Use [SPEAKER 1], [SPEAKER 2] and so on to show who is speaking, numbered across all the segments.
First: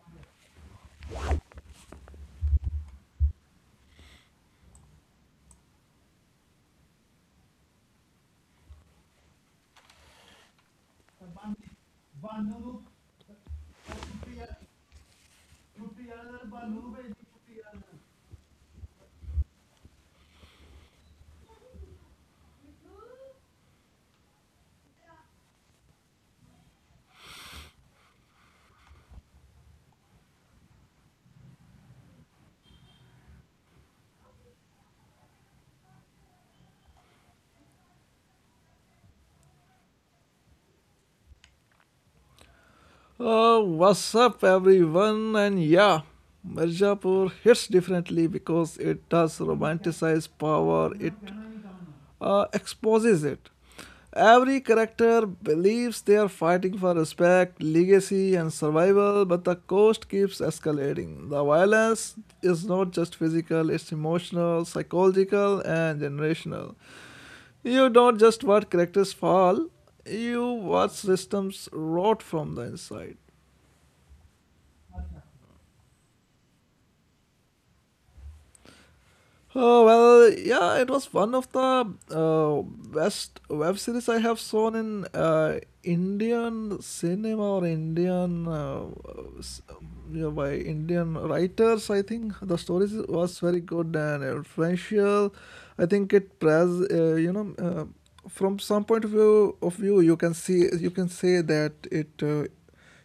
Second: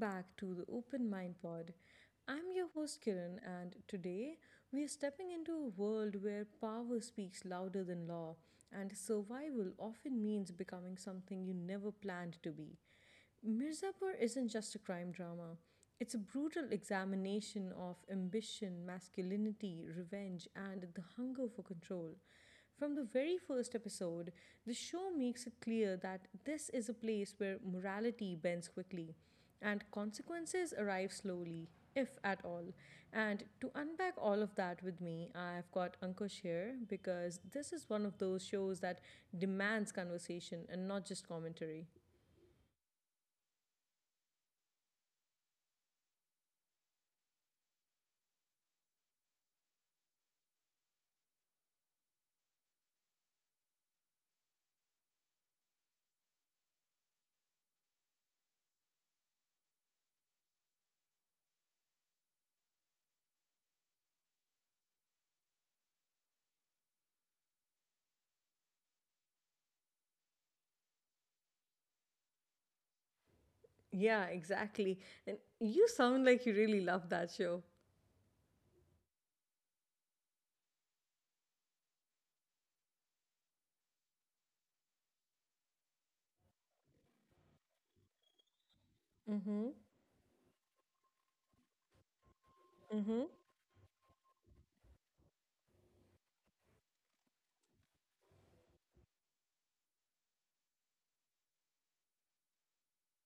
[SPEAKER 1] back to the Open Mind Pod. I'm your host, Kiran, and today we are stepping into a world where power speaks louder than law, and survival often means becoming something you never planned to be. Mirzapur isn't just a crime drama. It's a brutal examination of ambition, masculinity, revenge, and the hunger for control. From the very first episode, the show makes it clear that this is a place where morality bends quickly and consequences arrive slowly, if at all. And to unpack all of that with me, I've got Ankush here because this is one of those shows that demands conversation and not just commentary.
[SPEAKER 2] Oh, what's up, everyone? And yeah, Mirzapur hits differently because it does romanticize power, it exposes it. Every character believes they are fighting for respect, legacy, and survival, but the cost keeps escalating. The violence is not just physical, it's emotional, psychological, and generational. You don't just watch characters fall, you watch systems rot from the inside.
[SPEAKER 1] Yeah, exactly. And you sound like you really love that show.
[SPEAKER 2] Oh well, yeah, it was one of the best web series I have seen in Indian cinema or Indian
[SPEAKER 1] Mm-hmm.
[SPEAKER 2] s- by Indian writers. I think the stories
[SPEAKER 1] Mm-hmm.
[SPEAKER 2] was very good and influential. I think it pres you know from some point of view you can say that it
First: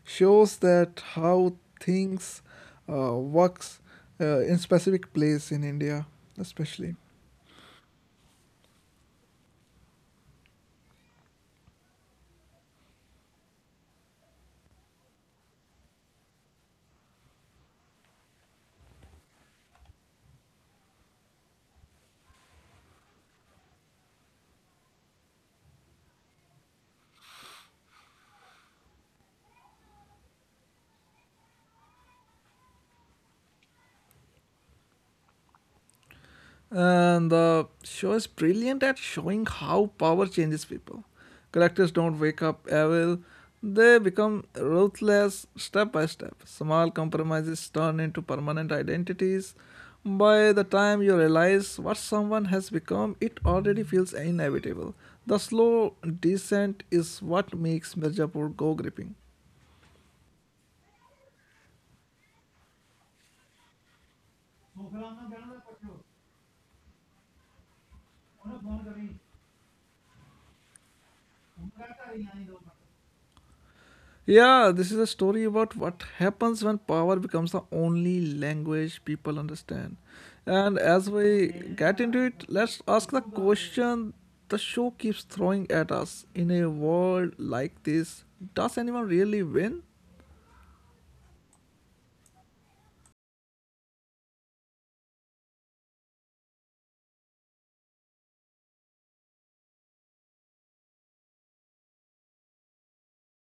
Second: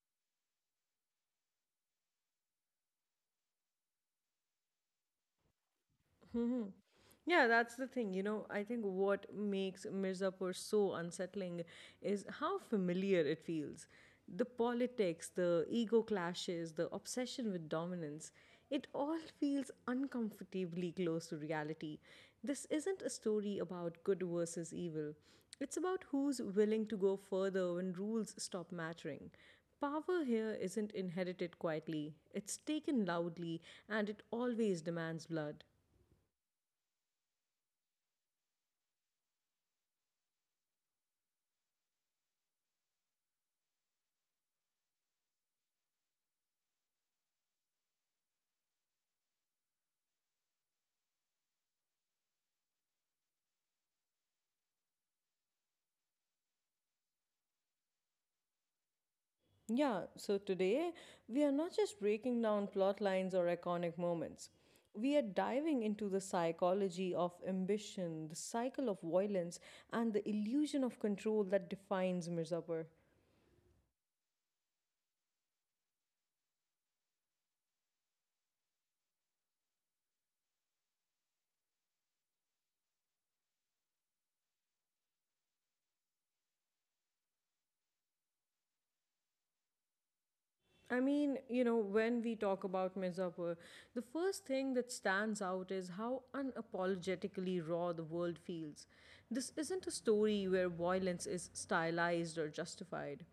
[SPEAKER 2] shows that how things works in specific place in India, especially.
[SPEAKER 1] Yeah, that's the thing. You know, I think what makes Mirzapur so unsettling is how familiar it feels. The politics, the ego clashes, the obsession with dominance, it all feels uncomfortably close to reality. This isn't a story about good versus evil, it's about who's willing to go further when rules stop mattering. Power here isn't inherited quietly, it's taken loudly, and it always demands blood.
[SPEAKER 2] And the show is brilliant at showing how power changes people. Characters don't wake up evil, they become ruthless step by step. Small compromises turn into permanent identities. By the time you realize what someone has become, it already feels inevitable. The slow descent is what makes Mirzapur go gripping.
[SPEAKER 1] Yeah, so today we are not just breaking down plot lines or iconic moments. We are diving into the psychology of ambition, the cycle of violence, and the illusion of control that defines Mirzapur.
[SPEAKER 2] Yeah, this is a story about what happens when power becomes the only language people understand. And as we get into it, let's ask the question the show keeps throwing at us in a world like this, does anyone really win?
[SPEAKER 1] I mean, you know, when we talk about Mirzapur, the first thing that stands out is how unapologetically raw the world feels. This isn't a story where violence is stylized or justified.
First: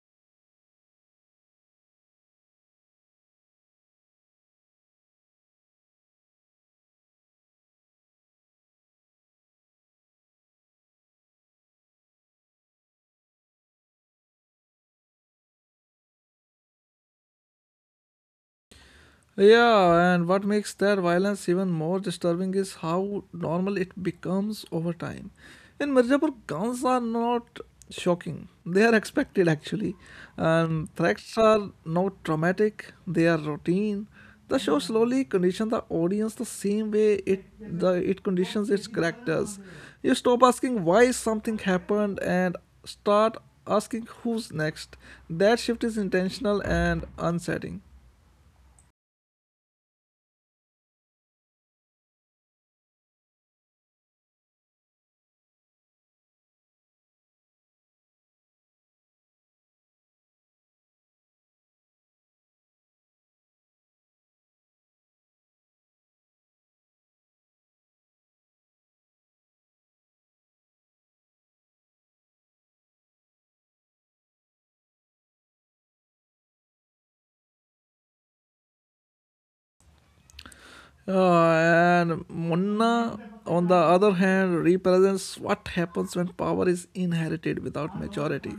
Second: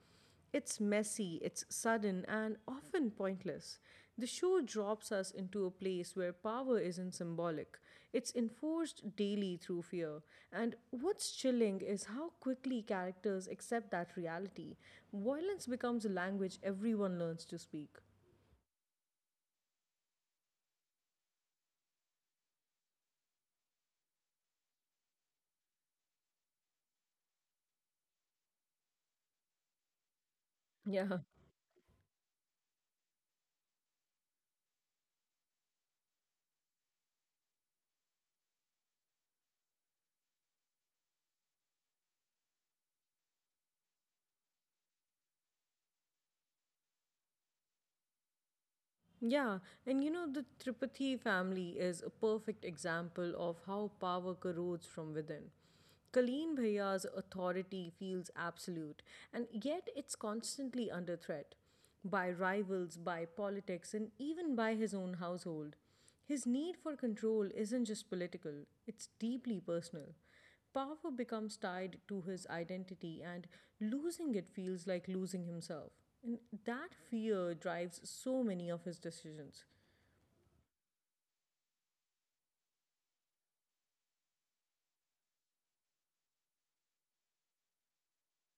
[SPEAKER 1] It's messy, it's sudden, and often pointless. The show drops us into a place where power isn't symbolic, it's enforced daily through fear. And what's chilling is how quickly characters accept that reality. Violence becomes a language everyone learns to speak.
[SPEAKER 2] Yeah, and what makes that violence even more disturbing is how normal it becomes over time. In Mirzapur, guns are not shocking, they are expected actually. And
[SPEAKER 1] Yeah.
[SPEAKER 2] threats are not traumatic, they are routine. The show slowly conditions the audience the same way it conditions its characters. You stop asking why something happened and start asking who's next. That shift is intentional and unsettling.
[SPEAKER 1] Yeah, and you know, the Tripathi family is a perfect example of how power corrodes from within. Kaleen Bhaiya's authority feels absolute, and yet it's constantly under threat by rivals, by politics, and even by his own household. His need for control isn't just political, it's deeply personal. Power becomes tied to his identity, and losing it feels like losing himself. And that fear drives so many of his decisions.
[SPEAKER 2] And Munna, on the other hand, represents what happens when power is inherited without maturity.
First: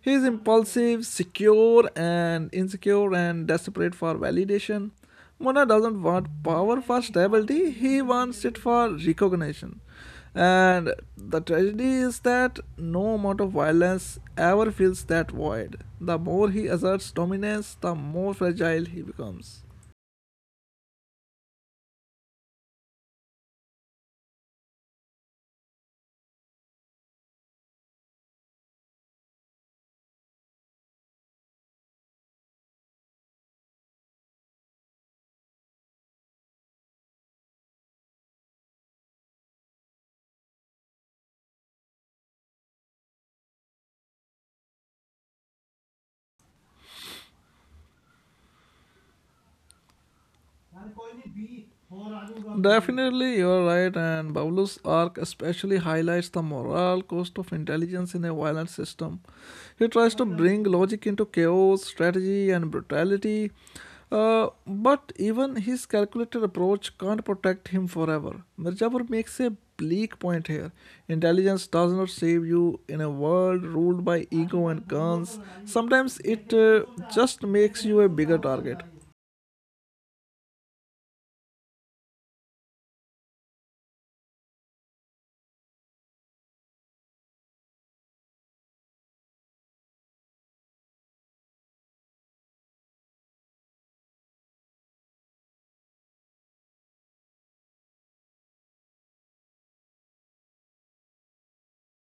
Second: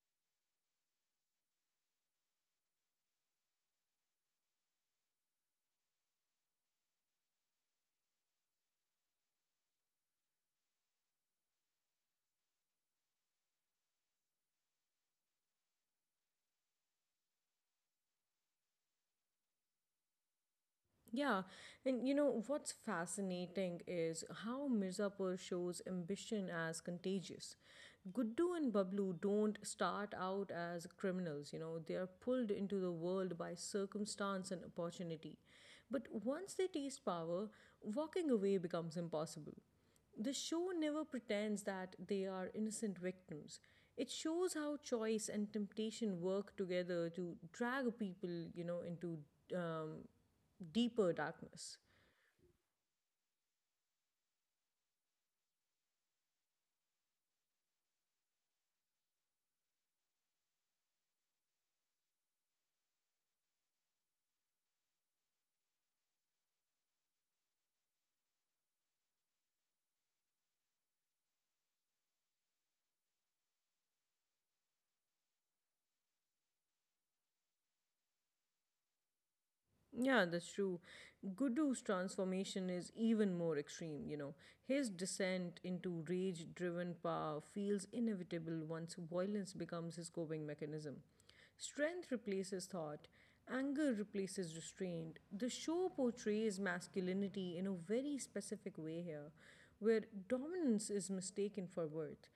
[SPEAKER 2] He is impulsive, secure, and insecure, and desperate for validation. Munna doesn't want power for stability, he wants it for recognition. And the tragedy is that no amount of violence ever fills that void. The more he asserts dominance, the more fragile he becomes.
[SPEAKER 1] Yeah, and you know what's fascinating is how Mirzapur shows ambition as contagious. Guddu and Bablu don't start out as criminals, you know, they are pulled into the world by circumstance and opportunity. But once they taste power, walking away becomes impossible. The show never pretends that they are innocent victims. It shows how choice and temptation work together to drag people, you know, into um, deeper darkness.
[SPEAKER 2] Definitely, you are right, and Bablu's arc especially highlights the moral cost of intelligence in a violent system. He tries to bring logic into chaos, strategy, and brutality, but even his calculated approach can't protect him forever. Mirzapur makes a bleak point here. Intelligence does not save you in a world ruled by ego and guns. Sometimes it just makes you a bigger target.
[SPEAKER 1] Yeah, that's true. Gudu's transformation is even more extreme, you know. His descent into rage driven power feels inevitable once violence becomes his coping mechanism. Strength replaces thought, anger replaces restraint. The show portrays masculinity in a very specific way here, where dominance is mistaken for worth.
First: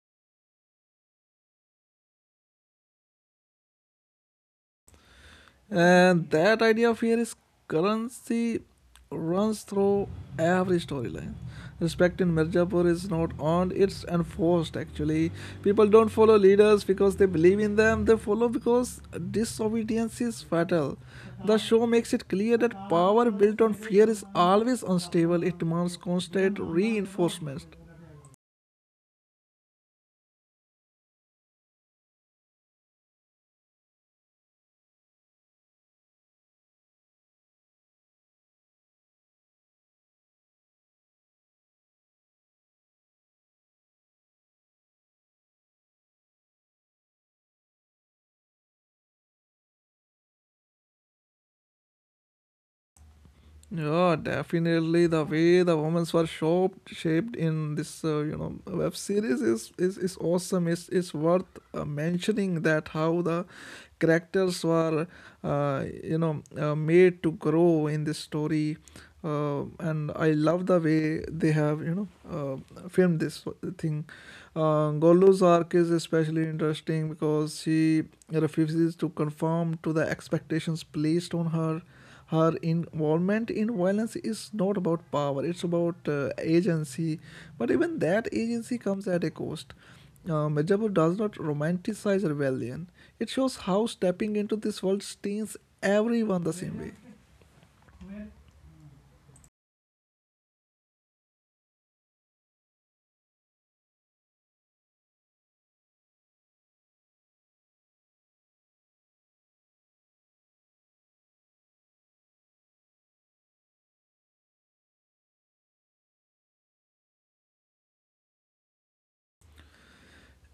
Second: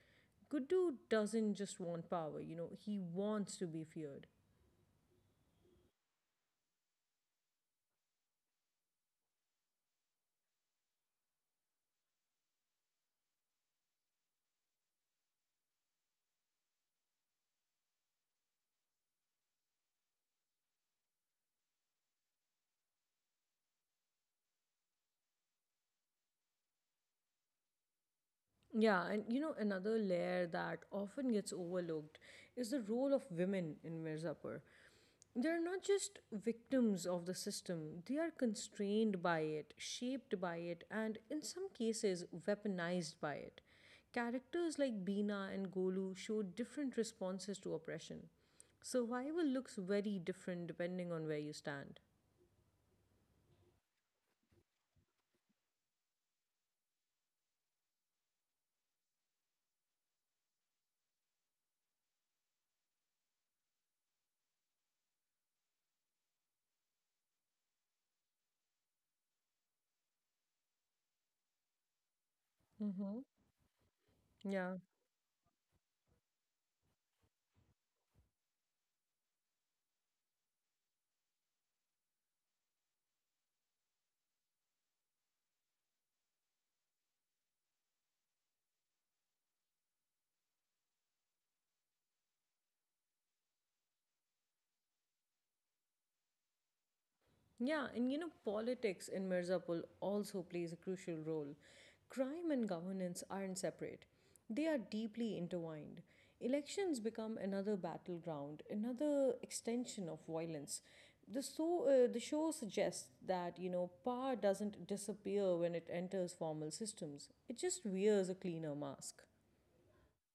[SPEAKER 1] Gudu doesn't just want power, you know, he wants to be feared.
[SPEAKER 2] And that idea of fear is currency runs through every storyline. Respect in Mirzapur is not earned, it's enforced actually. People don't follow leaders because they believe in them, they follow because disobedience is fatal. The show makes it clear that power built on fear is always unstable, it demands constant reinforcement.
[SPEAKER 1] Yeah, and you know, another layer that often gets overlooked is the role of women in Mirzapur. They're not just victims of the system, they are constrained by it, shaped by it, and in some cases, weaponized by it. Characters like Beena and Golu show different responses to oppression. Survival looks very different depending on where you stand.
[SPEAKER 2] Yeah, definitely. The way the women's were shaped in this, web series is awesome. It's worth mentioning that how the characters were, made to grow in this story, and I love the way they have, filmed
[SPEAKER 1] Mm-hmm.
[SPEAKER 2] this thing.
[SPEAKER 1] Yeah.
[SPEAKER 2] Gollu's arc is especially interesting because she refuses to conform to the expectations placed on her, her involvement in violence is not about power, it's about agency, but even that agency comes at a cost. Medjabur does not romanticize rebellion. It shows how stepping into this world stains everyone the same way.
[SPEAKER 1] Yeah, and you know, politics in Mirzapur also plays a crucial role. Crime and governance aren't separate, they are deeply intertwined. Elections become another battleground, another extension of violence. The show suggests that, you know, power doesn't disappear when it enters formal systems, it just wears a cleaner mask.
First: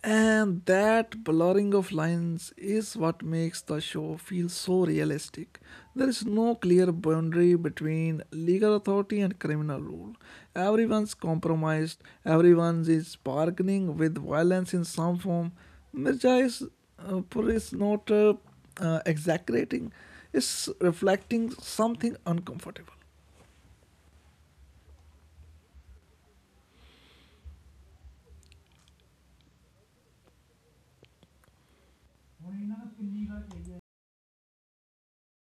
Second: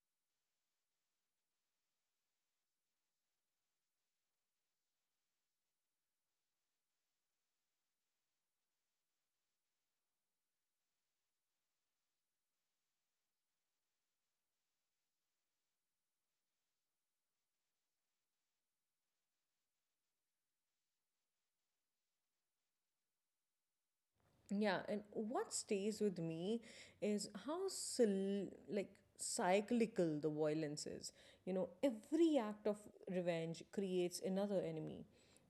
[SPEAKER 2] And that blurring of lines is what makes the show feel so realistic. There is no clear boundary between legal authority and criminal rule. Everyone's compromised, everyone is bargaining with violence in some form. Mirza uh, is not exaggerating, it's reflecting something uncomfortable.
[SPEAKER 1] Yeah, and what stays with me is how cyclical the violence is. You know, every act of revenge creates another enemy.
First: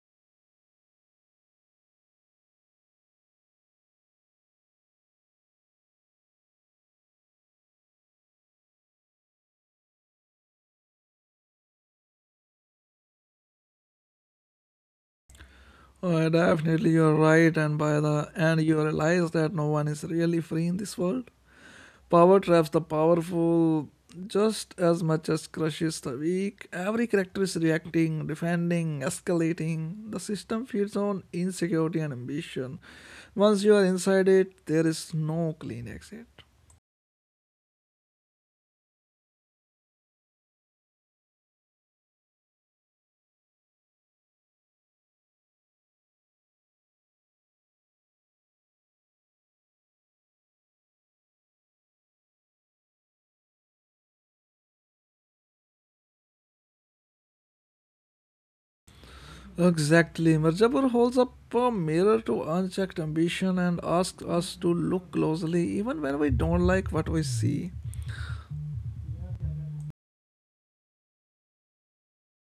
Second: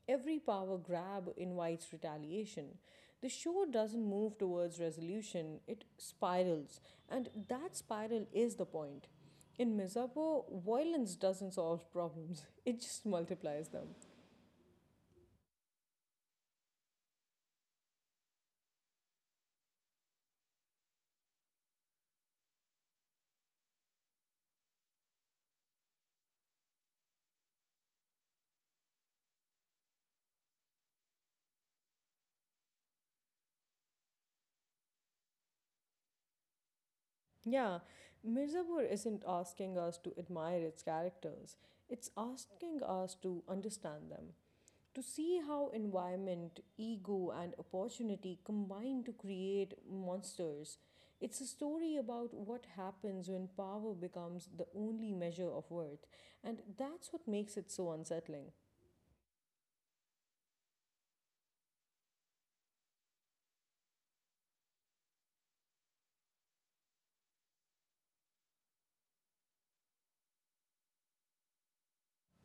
[SPEAKER 1] Every power grab invites retaliation. The show doesn't move towards resolution, it spirals, and that spiral is the point. In Misapo, violence doesn't solve problems, it just multiplies them.
[SPEAKER 2] Definitely, you're right, and by the end, you realize that no one is really free in this world. Power traps the powerful just as much as crushes the weak. Every character is reacting, defending, escalating. The system feeds on insecurity and ambition. Once you are inside it, there is no clean exit.
[SPEAKER 1] Yeah, Mirzapur isn't asking us to admire its characters. It's asking us to understand them, to see how environment, ego, and opportunity combine to create monsters. It's a story about what happens when power becomes the only measure of worth, and that's what makes it so unsettling.
[SPEAKER 2] Exactly. Mirzapur holds up a mirror to unchecked ambition and asks us to look closely even when we don't like what we see.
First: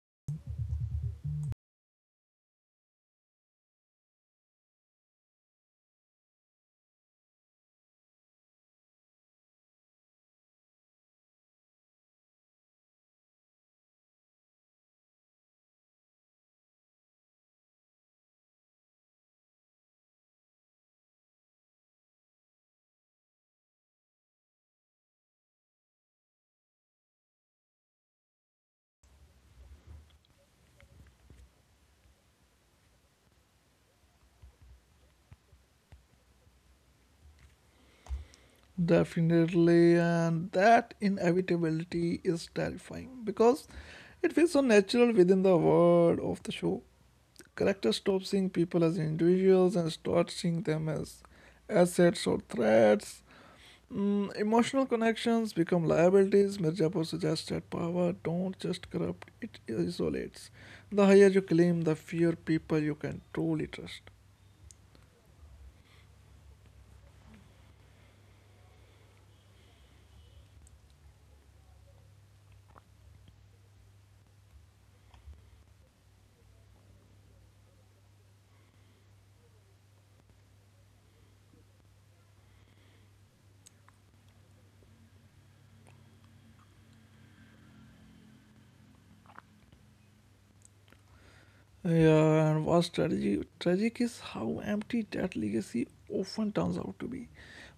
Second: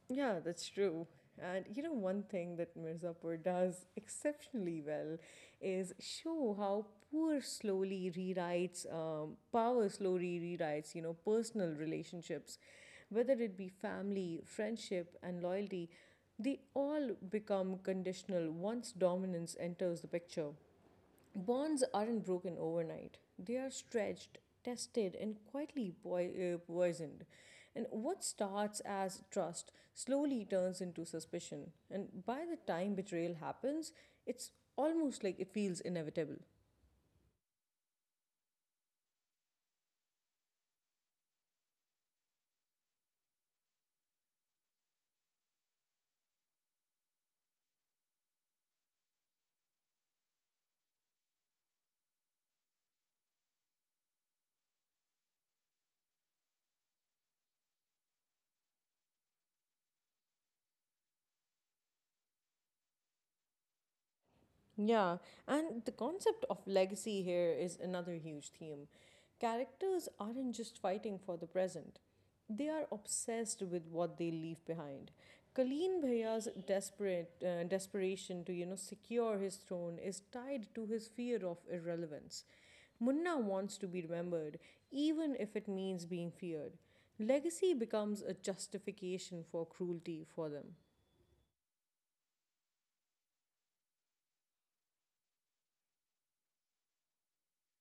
[SPEAKER 1] Yeah, that's true. And you know, one thing that Mirzapur does exceptionally well is show how power slowly rewrites, you know, personal relationships, whether it be family, friendship, and loyalty, they all become conditional once dominance enters the picture. Bonds aren't broken overnight. They are stretched, tested, and quietly poisoned. And what starts as trust slowly turns into suspicion. And by the time betrayal happens, it's almost like it feels inevitable.
[SPEAKER 2] Definitely, and that inevitability is terrifying because it feels so natural within the world of the show. Characters stop seeing people as individuals and start seeing them as assets or threats. Mm, emotional connections become liabilities. Mirzapur suggests that power don't just corrupt, it isolates. The higher you claim, the fewer people you can truly trust.
[SPEAKER 1] Yeah, and the concept of legacy here is another huge theme. Characters aren't just fighting for the present, they are obsessed with what they leave behind. Kaleen Bhaya's desperate desperation to you know secure his throne is tied to his fear of irrelevance. Munna wants to be remembered, even if it means being feared. Legacy becomes a justification for cruelty for them.
[SPEAKER 2] Yeah, and what's strategy? Tragic is how empty that legacy often turns out to be.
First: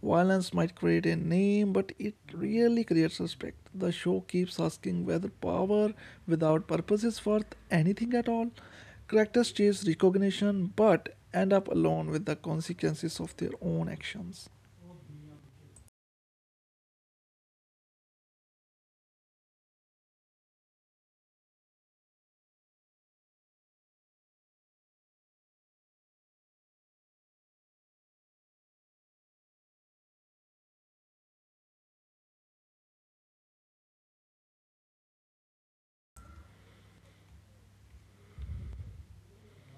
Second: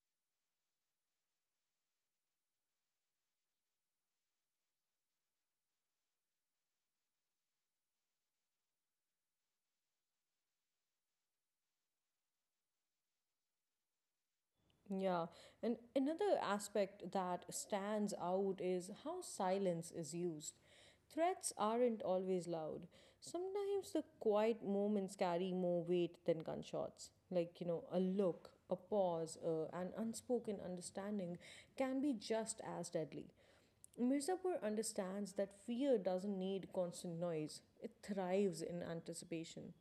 [SPEAKER 2] Violence might create a name, but it really creates respect. The show keeps asking whether power without purpose is worth anything at all. Characters chase recognition, but end up alone with the consequences of their own actions.
[SPEAKER 1] Yeah, and another aspect that stands out is how silence is used. Threats aren't always loud. Sometimes the quiet moments carry more weight than gunshots. Like, you know, a look, a pause, an unspoken understanding can be just as deadly. Mirzapur understands that fear doesn't need constant noise, it thrives in anticipation.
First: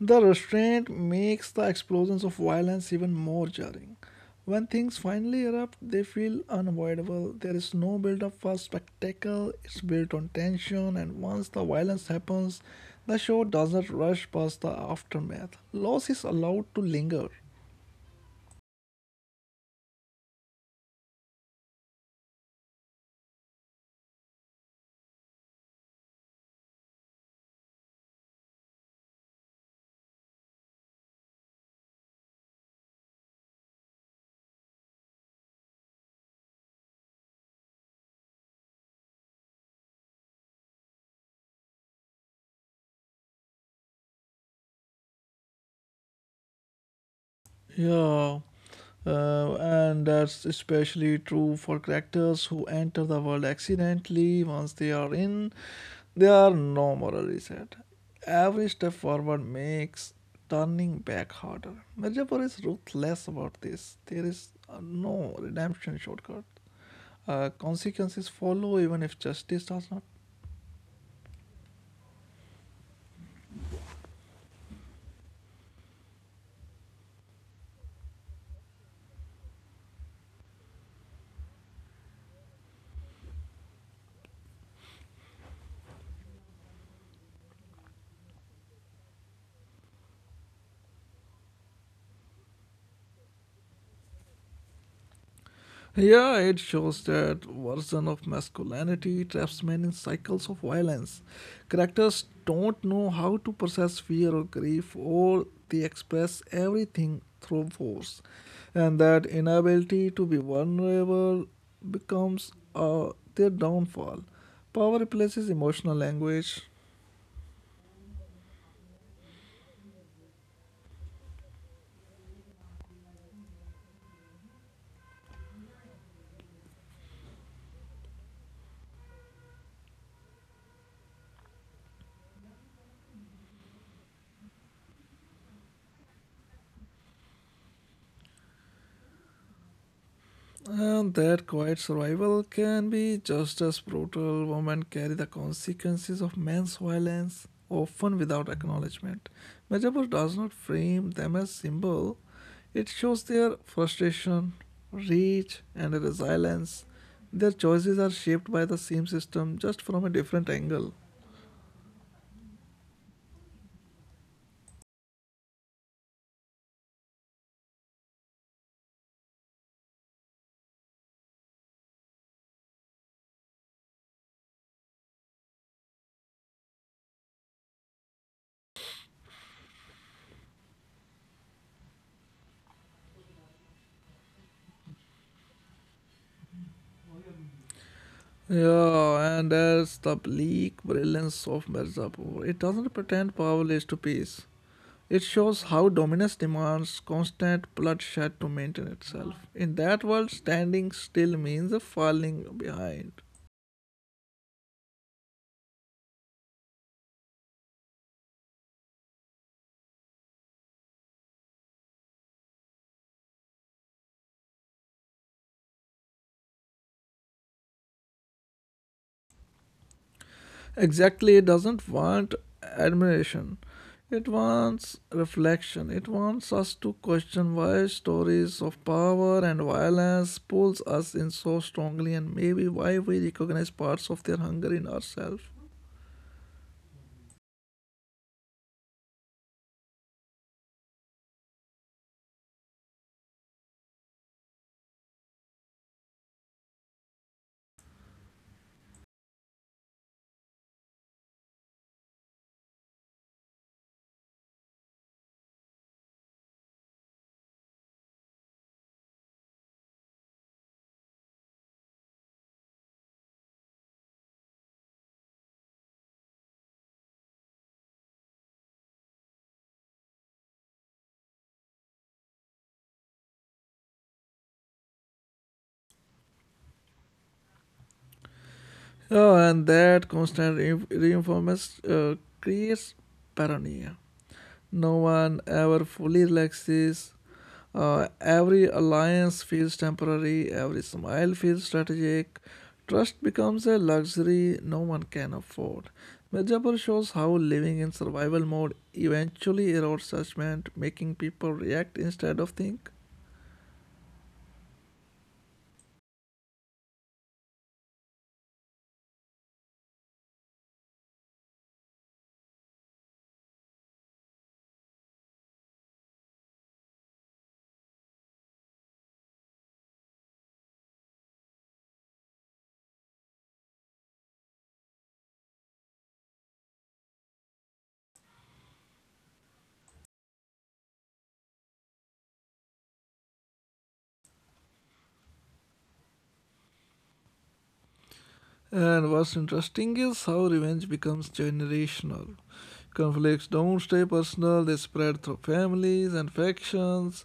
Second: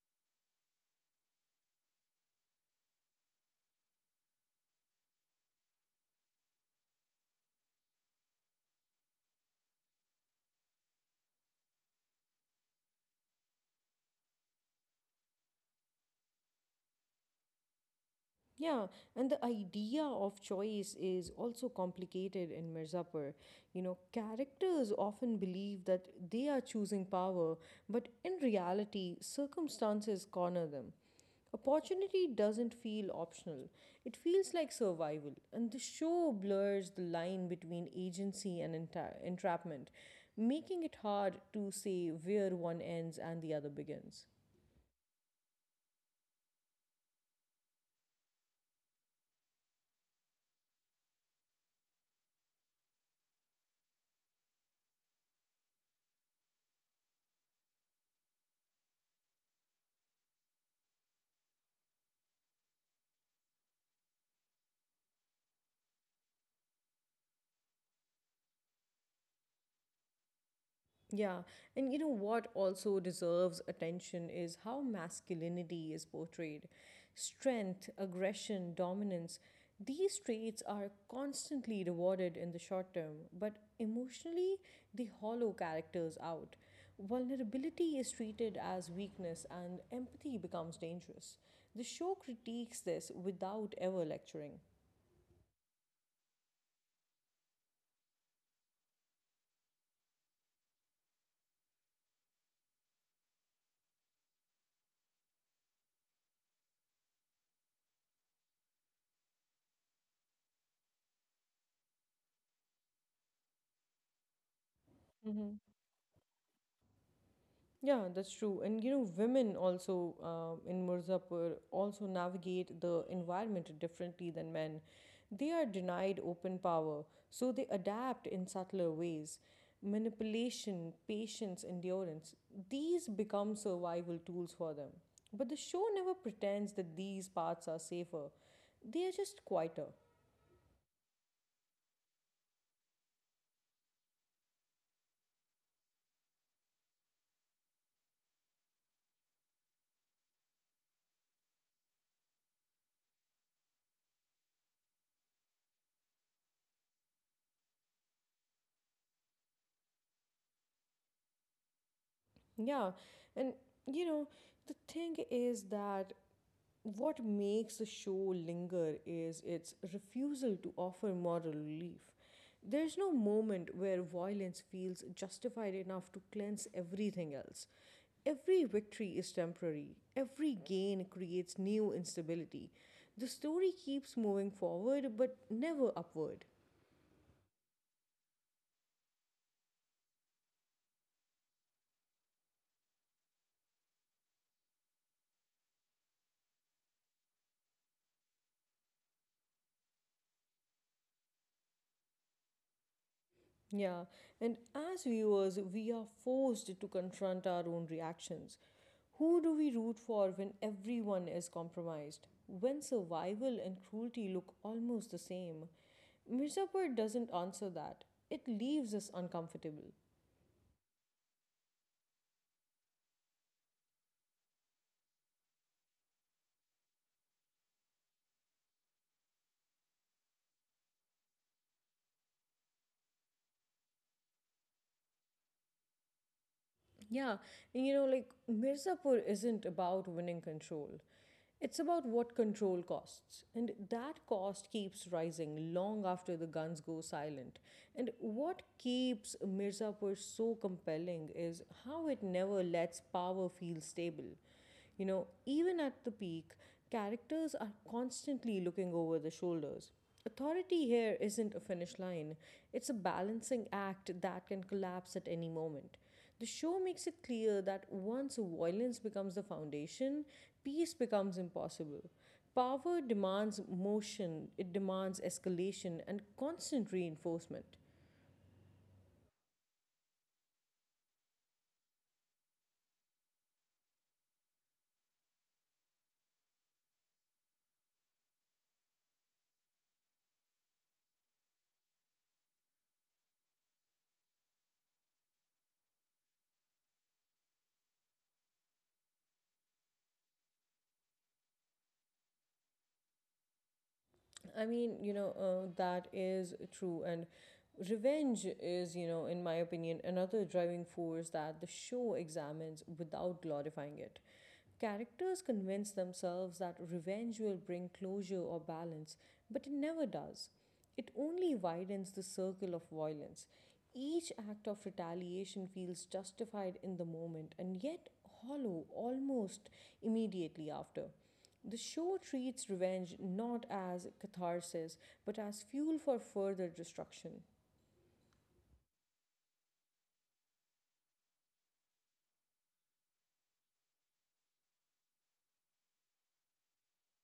[SPEAKER 2] The restraint makes the explosions of violence even more jarring. When things finally erupt, they feel unavoidable. There is no build up for spectacle, it's built on tension, and once the violence happens, the show doesn't rush past the aftermath. Loss is allowed to linger.
[SPEAKER 1] Yeah, and the idea of choice is also complicated in Mirzapur. You know, characters often believe that they are choosing power, but in reality, circumstances corner them. Opportunity doesn't feel optional, it feels like survival, and the show blurs the line between agency and entrapment, making it hard to say where one ends and the other begins.
[SPEAKER 2] Yeah, and that's especially true for characters who enter the world accidentally. Once they are in, they are no moral reset. Every step forward makes turning back harder. Mirjapur is ruthless about this. There is no redemption shortcut. Consequences follow even if justice does not.
[SPEAKER 1] Yeah, and you know what also deserves attention is how masculinity is portrayed. Strength, aggression, dominance, these traits are constantly rewarded in the short term, but emotionally, they hollow characters out. Vulnerability is treated as weakness, and empathy becomes dangerous. The show critiques this without ever lecturing.
[SPEAKER 2] Yeah, it shows that version of masculinity traps men in cycles of violence. Characters don't know how to process fear or grief, or they express everything through force. And that inability to be vulnerable becomes their downfall. Power replaces emotional language.
[SPEAKER 1] Yeah, that's true. And you know, women also in Mirzapur also navigate the environment differently than men. They are denied open power, so they adapt in subtler ways. Manipulation, patience, endurance, these become survival tools for them. But the show never pretends that these paths are safer, they are just quieter.
[SPEAKER 2] And that quiet survival can be just as brutal. Women carry the consequences of men's violence, often without acknowledgement. Majapur does not frame them as symbol, it shows their frustration, rage, and resilience. Their choices are shaped by the same system, just from a different angle.
[SPEAKER 1] Yeah, and you know, the thing is that what makes the show linger is its refusal to offer moral relief. There's no moment where violence feels justified enough to cleanse everything else. Every victory is temporary, every gain creates new instability. The story keeps moving forward but never upward.
[SPEAKER 2] Yeah, and that's the bleak brilliance of Mirzapur. It doesn't pretend power leads to peace. It shows how dominance demands constant bloodshed to maintain itself. In that world, standing still means a falling behind.
[SPEAKER 1] Yeah, and as viewers, we are forced to confront our own reactions. Who do we root for when everyone is compromised? When survival and cruelty look almost the same? Mirzapur doesn't answer that. It leaves us uncomfortable.
[SPEAKER 2] Exactly, it doesn't want admiration. It wants reflection. It wants us to question why stories of power and violence pulls us in so strongly and maybe why we recognize parts of their hunger in ourselves.
[SPEAKER 1] Yeah, you know, like Mirzapur isn't about winning control. It's about what control costs. And that cost keeps rising long after the guns go silent. And what keeps Mirzapur so compelling is how it never lets power feel stable. You know, even at the peak, characters are constantly looking over their shoulders. Authority here isn't a finish line, it's a balancing act that can collapse at any moment. The show makes it clear that once violence becomes the foundation, peace becomes impossible. Power demands motion, it demands escalation and constant reinforcement.
[SPEAKER 2] Oh, and that constant reinforcement creates paranoia. No one ever fully relaxes. Every alliance feels temporary, every smile feels strategic. Trust becomes a luxury no one can afford. Mirzapur shows how living in survival mode eventually erodes judgment, making people react instead of think.
[SPEAKER 1] I mean, you know, that is true. And revenge is, you know, in my opinion, another driving force that the show examines without glorifying it. Characters convince themselves that revenge will bring closure or balance, but it never does. It only widens the circle of violence. Each act of retaliation feels justified in the moment and yet hollow almost immediately after. The show treats revenge not as catharsis but as fuel for further destruction.
[SPEAKER 2] And what's interesting is how revenge becomes generational. Conflicts don't stay personal, they spread through families and factions.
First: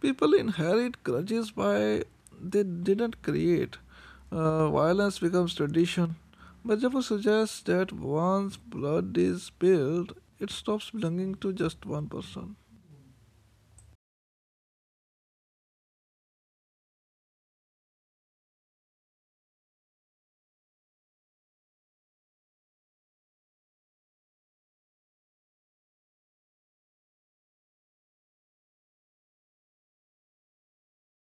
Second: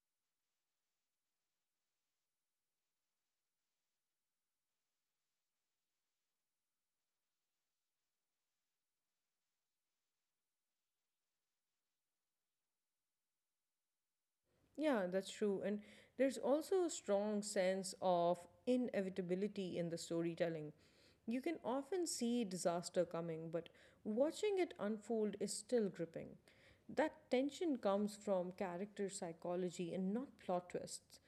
[SPEAKER 2] People inherit grudges by they didn't create. Violence becomes tradition. Bajavo suggests that once blood is spilled, it stops belonging to just one person.
[SPEAKER 1] Yeah, that's true. And there's also a strong sense of inevitability in the storytelling. You can often see disaster coming, but watching it unfold is still gripping. That tension comes from character psychology and not plot twists.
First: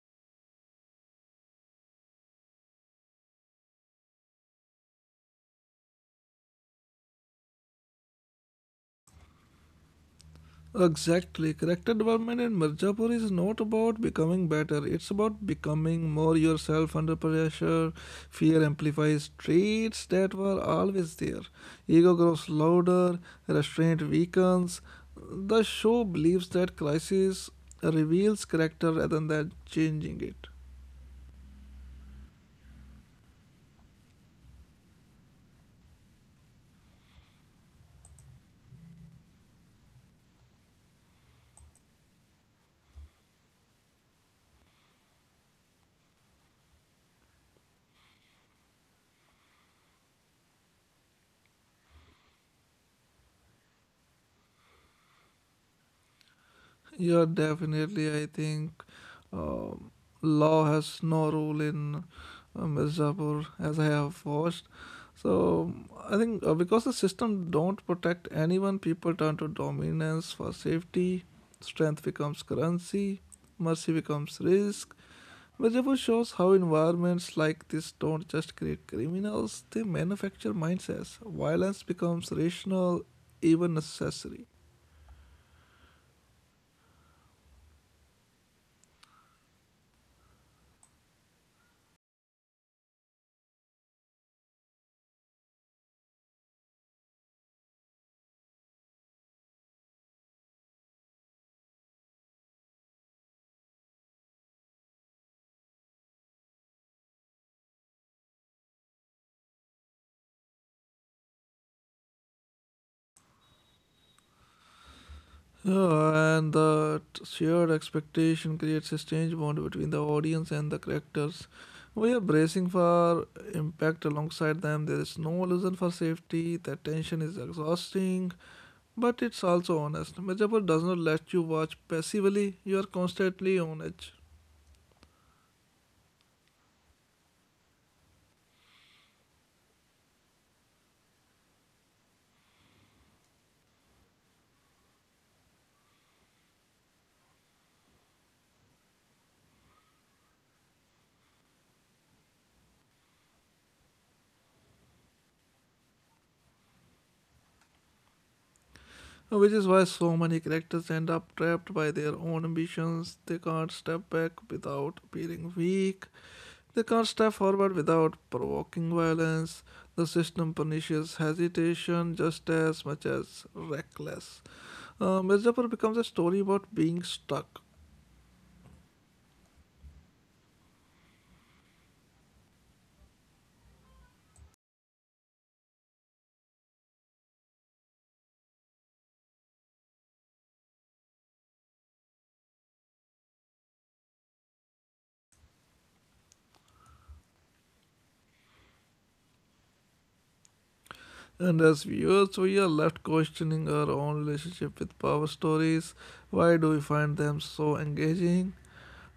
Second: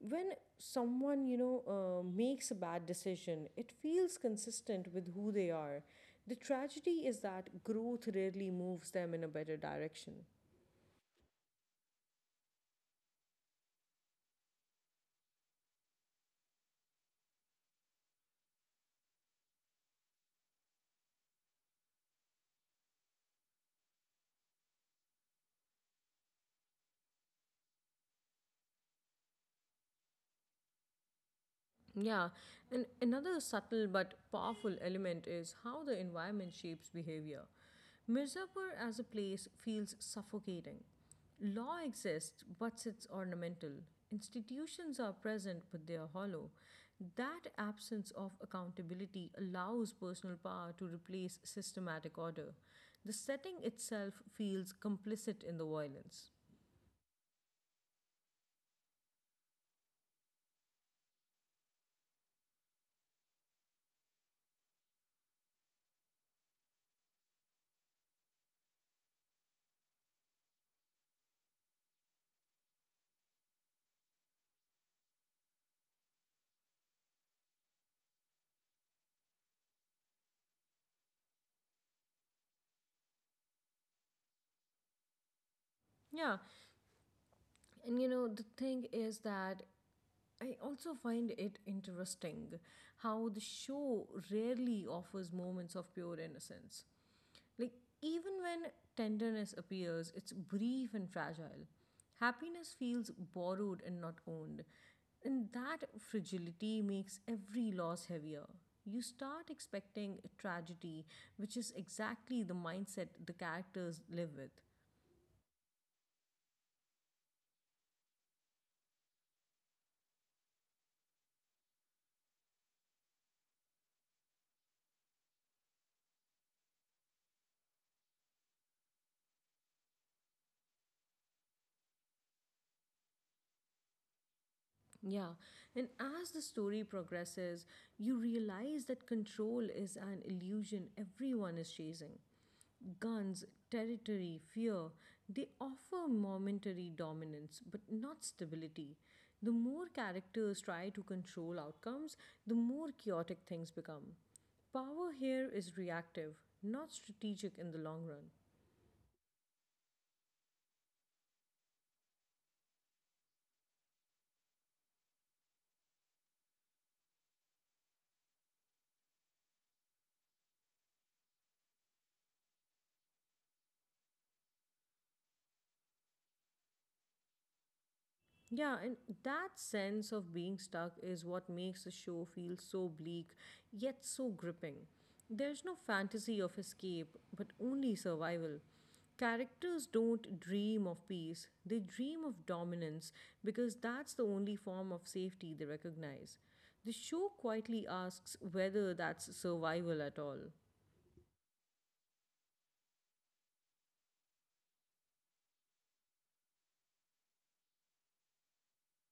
[SPEAKER 1] When someone, you know, makes a bad decision, it feels consistent with who they are. The tragedy is that growth rarely moves them in a better direction.
[SPEAKER 2] Exactly. Character development in Mirzapur is not about becoming better. It's about becoming more yourself under pressure. Fear amplifies traits that were always there. Ego grows louder, restraint weakens. The show believes that crisis reveals character rather than changing it.
[SPEAKER 1] Yeah, and another subtle but powerful element is how the environment shapes behavior. Mirzapur as a place feels suffocating. Law exists, but it's ornamental. Institutions are present, but they are hollow. That absence of accountability allows personal power to replace systematic order. The setting itself feels complicit in the violence.
[SPEAKER 2] Yeah, definitely. I think um, law has no role in Mirzapur, as I have watched. So I think because the system don't protect anyone, people turn to dominance for safety. Strength becomes currency. Mercy becomes risk. Mirzapur shows how environments like this don't just create criminals; they manufacture mindsets. Violence becomes rational, even necessary.
[SPEAKER 1] Yeah, and you know, the thing is that I also find it interesting how the show rarely offers moments of pure innocence. Like, even when tenderness appears, it's brief and fragile. Happiness feels borrowed and not owned. And that fragility makes every loss heavier. You start expecting tragedy, which is exactly the mindset the characters live with.
[SPEAKER 2] And that shared expectation creates a strange bond between the audience and the characters. We are bracing for impact alongside them. There is no illusion for safety. The tension is exhausting, but it's also honest. Majapur does not let you watch passively. You are constantly on edge,
[SPEAKER 1] Yeah, and as the story progresses, you realize that control is an illusion everyone is chasing. Guns, territory, fear, they offer momentary dominance but not stability. The more characters try to control outcomes, the more chaotic things become. Power here is reactive, not strategic in the long run.
[SPEAKER 2] which is why so many characters end up trapped by their own ambitions. They can't step back without appearing weak. They can't step forward without provoking violence. The system punishes hesitation just as much as reckless. Mirzapur becomes a story about being stuck.
[SPEAKER 1] Yeah, and that sense of being stuck is what makes the show feel so bleak yet so gripping. There's no fantasy of escape, but only survival. Characters don't dream of peace, they dream of dominance because that's the only form of safety they recognize. The show quietly asks whether that's survival at all.
[SPEAKER 2] And as viewers, we are left questioning our own relationship with power stories. Why do we find them so engaging?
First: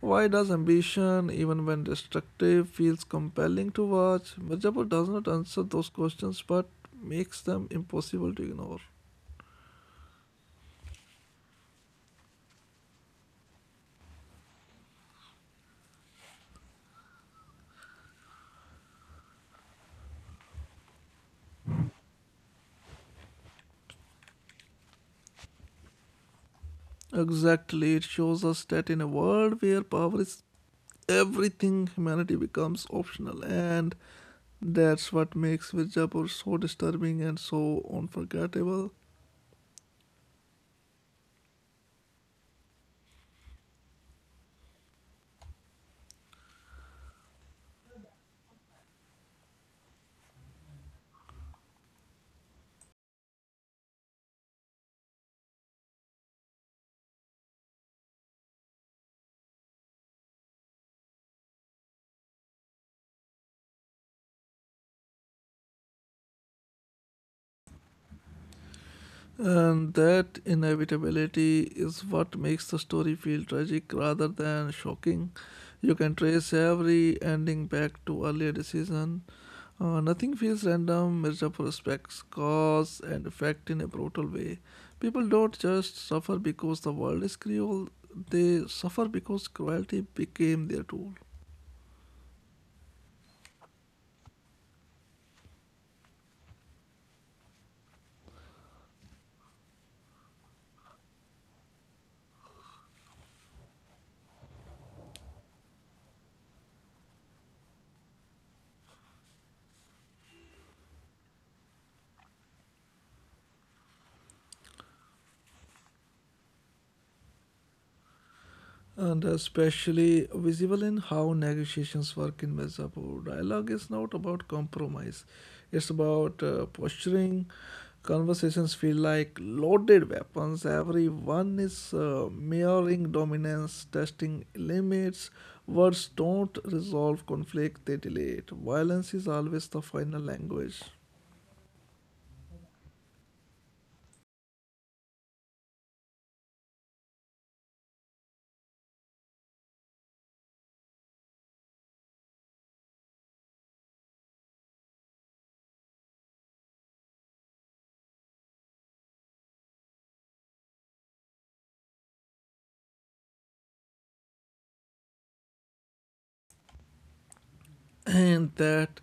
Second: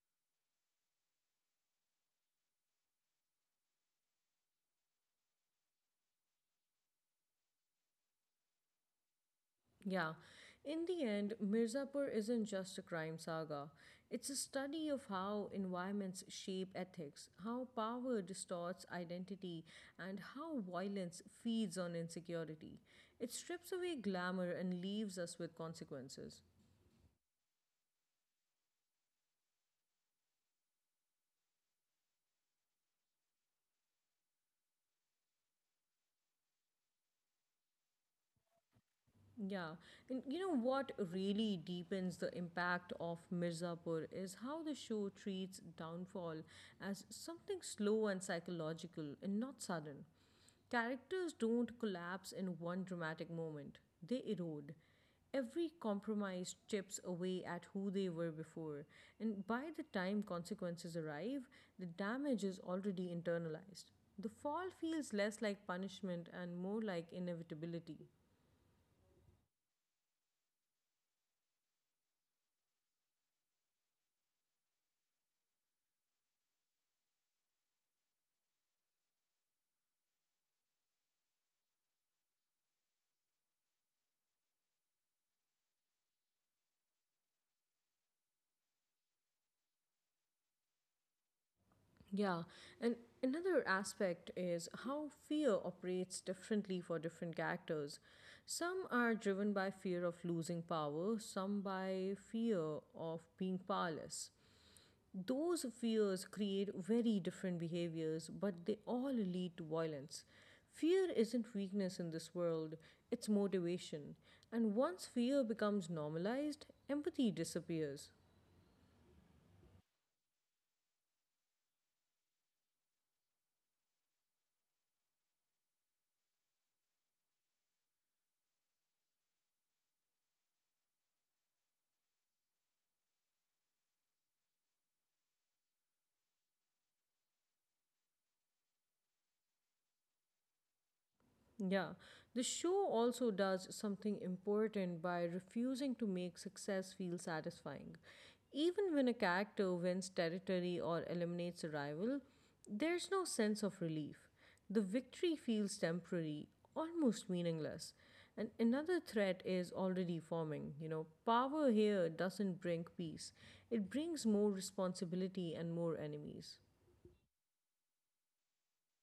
[SPEAKER 2] Why does ambition, even when destructive, feels compelling to watch? Mirzapur does not answer those questions but makes them impossible to ignore.
[SPEAKER 1] Yeah. In the end, Mirzapur isn't just a crime saga. It's a study of how environments shape ethics, how power distorts identity, and how violence feeds on insecurity. It strips away glamour and leaves us with consequences.
[SPEAKER 2] Exactly. It shows us that in a world where power is everything, humanity becomes optional. And that's what makes Virzapur so disturbing and so unforgettable.
[SPEAKER 1] Yeah, and what really deepens the impact of Mirzapur is how the show treats downfall as something slow and psychological and not sudden. Characters don't collapse in one dramatic moment, they erode. Every compromise chips away at who they were before, and by the time consequences arrive, the damage is already internalized. The fall feels less like punishment and more like inevitability.
[SPEAKER 2] And that inevitability is what makes the story feel tragic rather than shocking. You can trace every ending back to earlier decision. Nothing feels random. Mirzapur respects cause and effect in a brutal way. People don't just suffer because the world is cruel; they suffer because cruelty became their tool.
[SPEAKER 1] Yeah, and another aspect is how fear operates differently for different characters. Some are driven by fear of losing power, some by fear of being powerless. Those fears create very different behaviors, but they all lead to violence. Fear isn't weakness in this world, it's motivation. And once fear becomes normalized, empathy disappears.
[SPEAKER 2] And especially visible in how negotiations work in Mirzapur. Dialogue is not about compromise, it's about posturing. Conversations feel like loaded weapons. Everyone is mirroring dominance, testing limits. Words don't resolve conflict, they delay it. Violence is always the final language.
[SPEAKER 1] Yeah, the show also does something important by refusing to make success feel satisfying. Even when a character wins territory or eliminates a rival, there's no sense of relief. The victory feels temporary, almost meaningless. And another threat is already forming. Power here doesn't bring peace, it brings more responsibility and more enemies.
[SPEAKER 2] And that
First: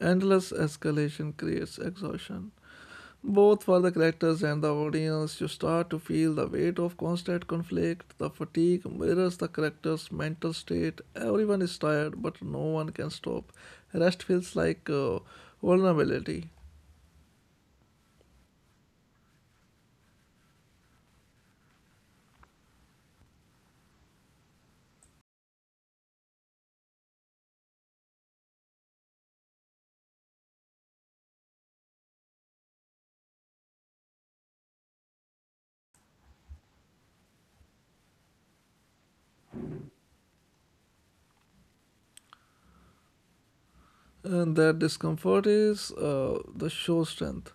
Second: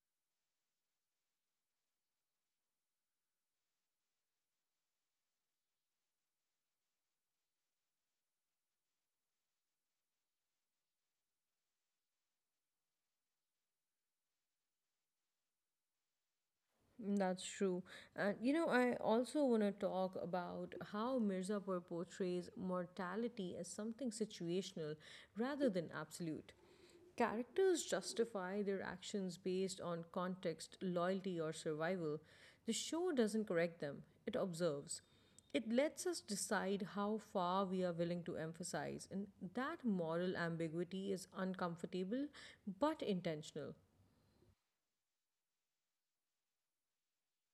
[SPEAKER 2] endless escalation creates exhaustion, both for the characters and the audience. You start to feel the weight of constant conflict. The fatigue mirrors the characters' mental state. Everyone is tired, but no one can stop. Rest feels like vulnerability.
[SPEAKER 1] That's true. And, I also want to talk about how Mirzapur portrays mortality as something situational rather than absolute. Characters justify their actions based on context, loyalty, or survival. The show doesn't correct them, it observes. It lets us decide how far we are willing to emphasize, and that moral ambiguity is uncomfortable but intentional.
[SPEAKER 2] And that discomfort is the show strength.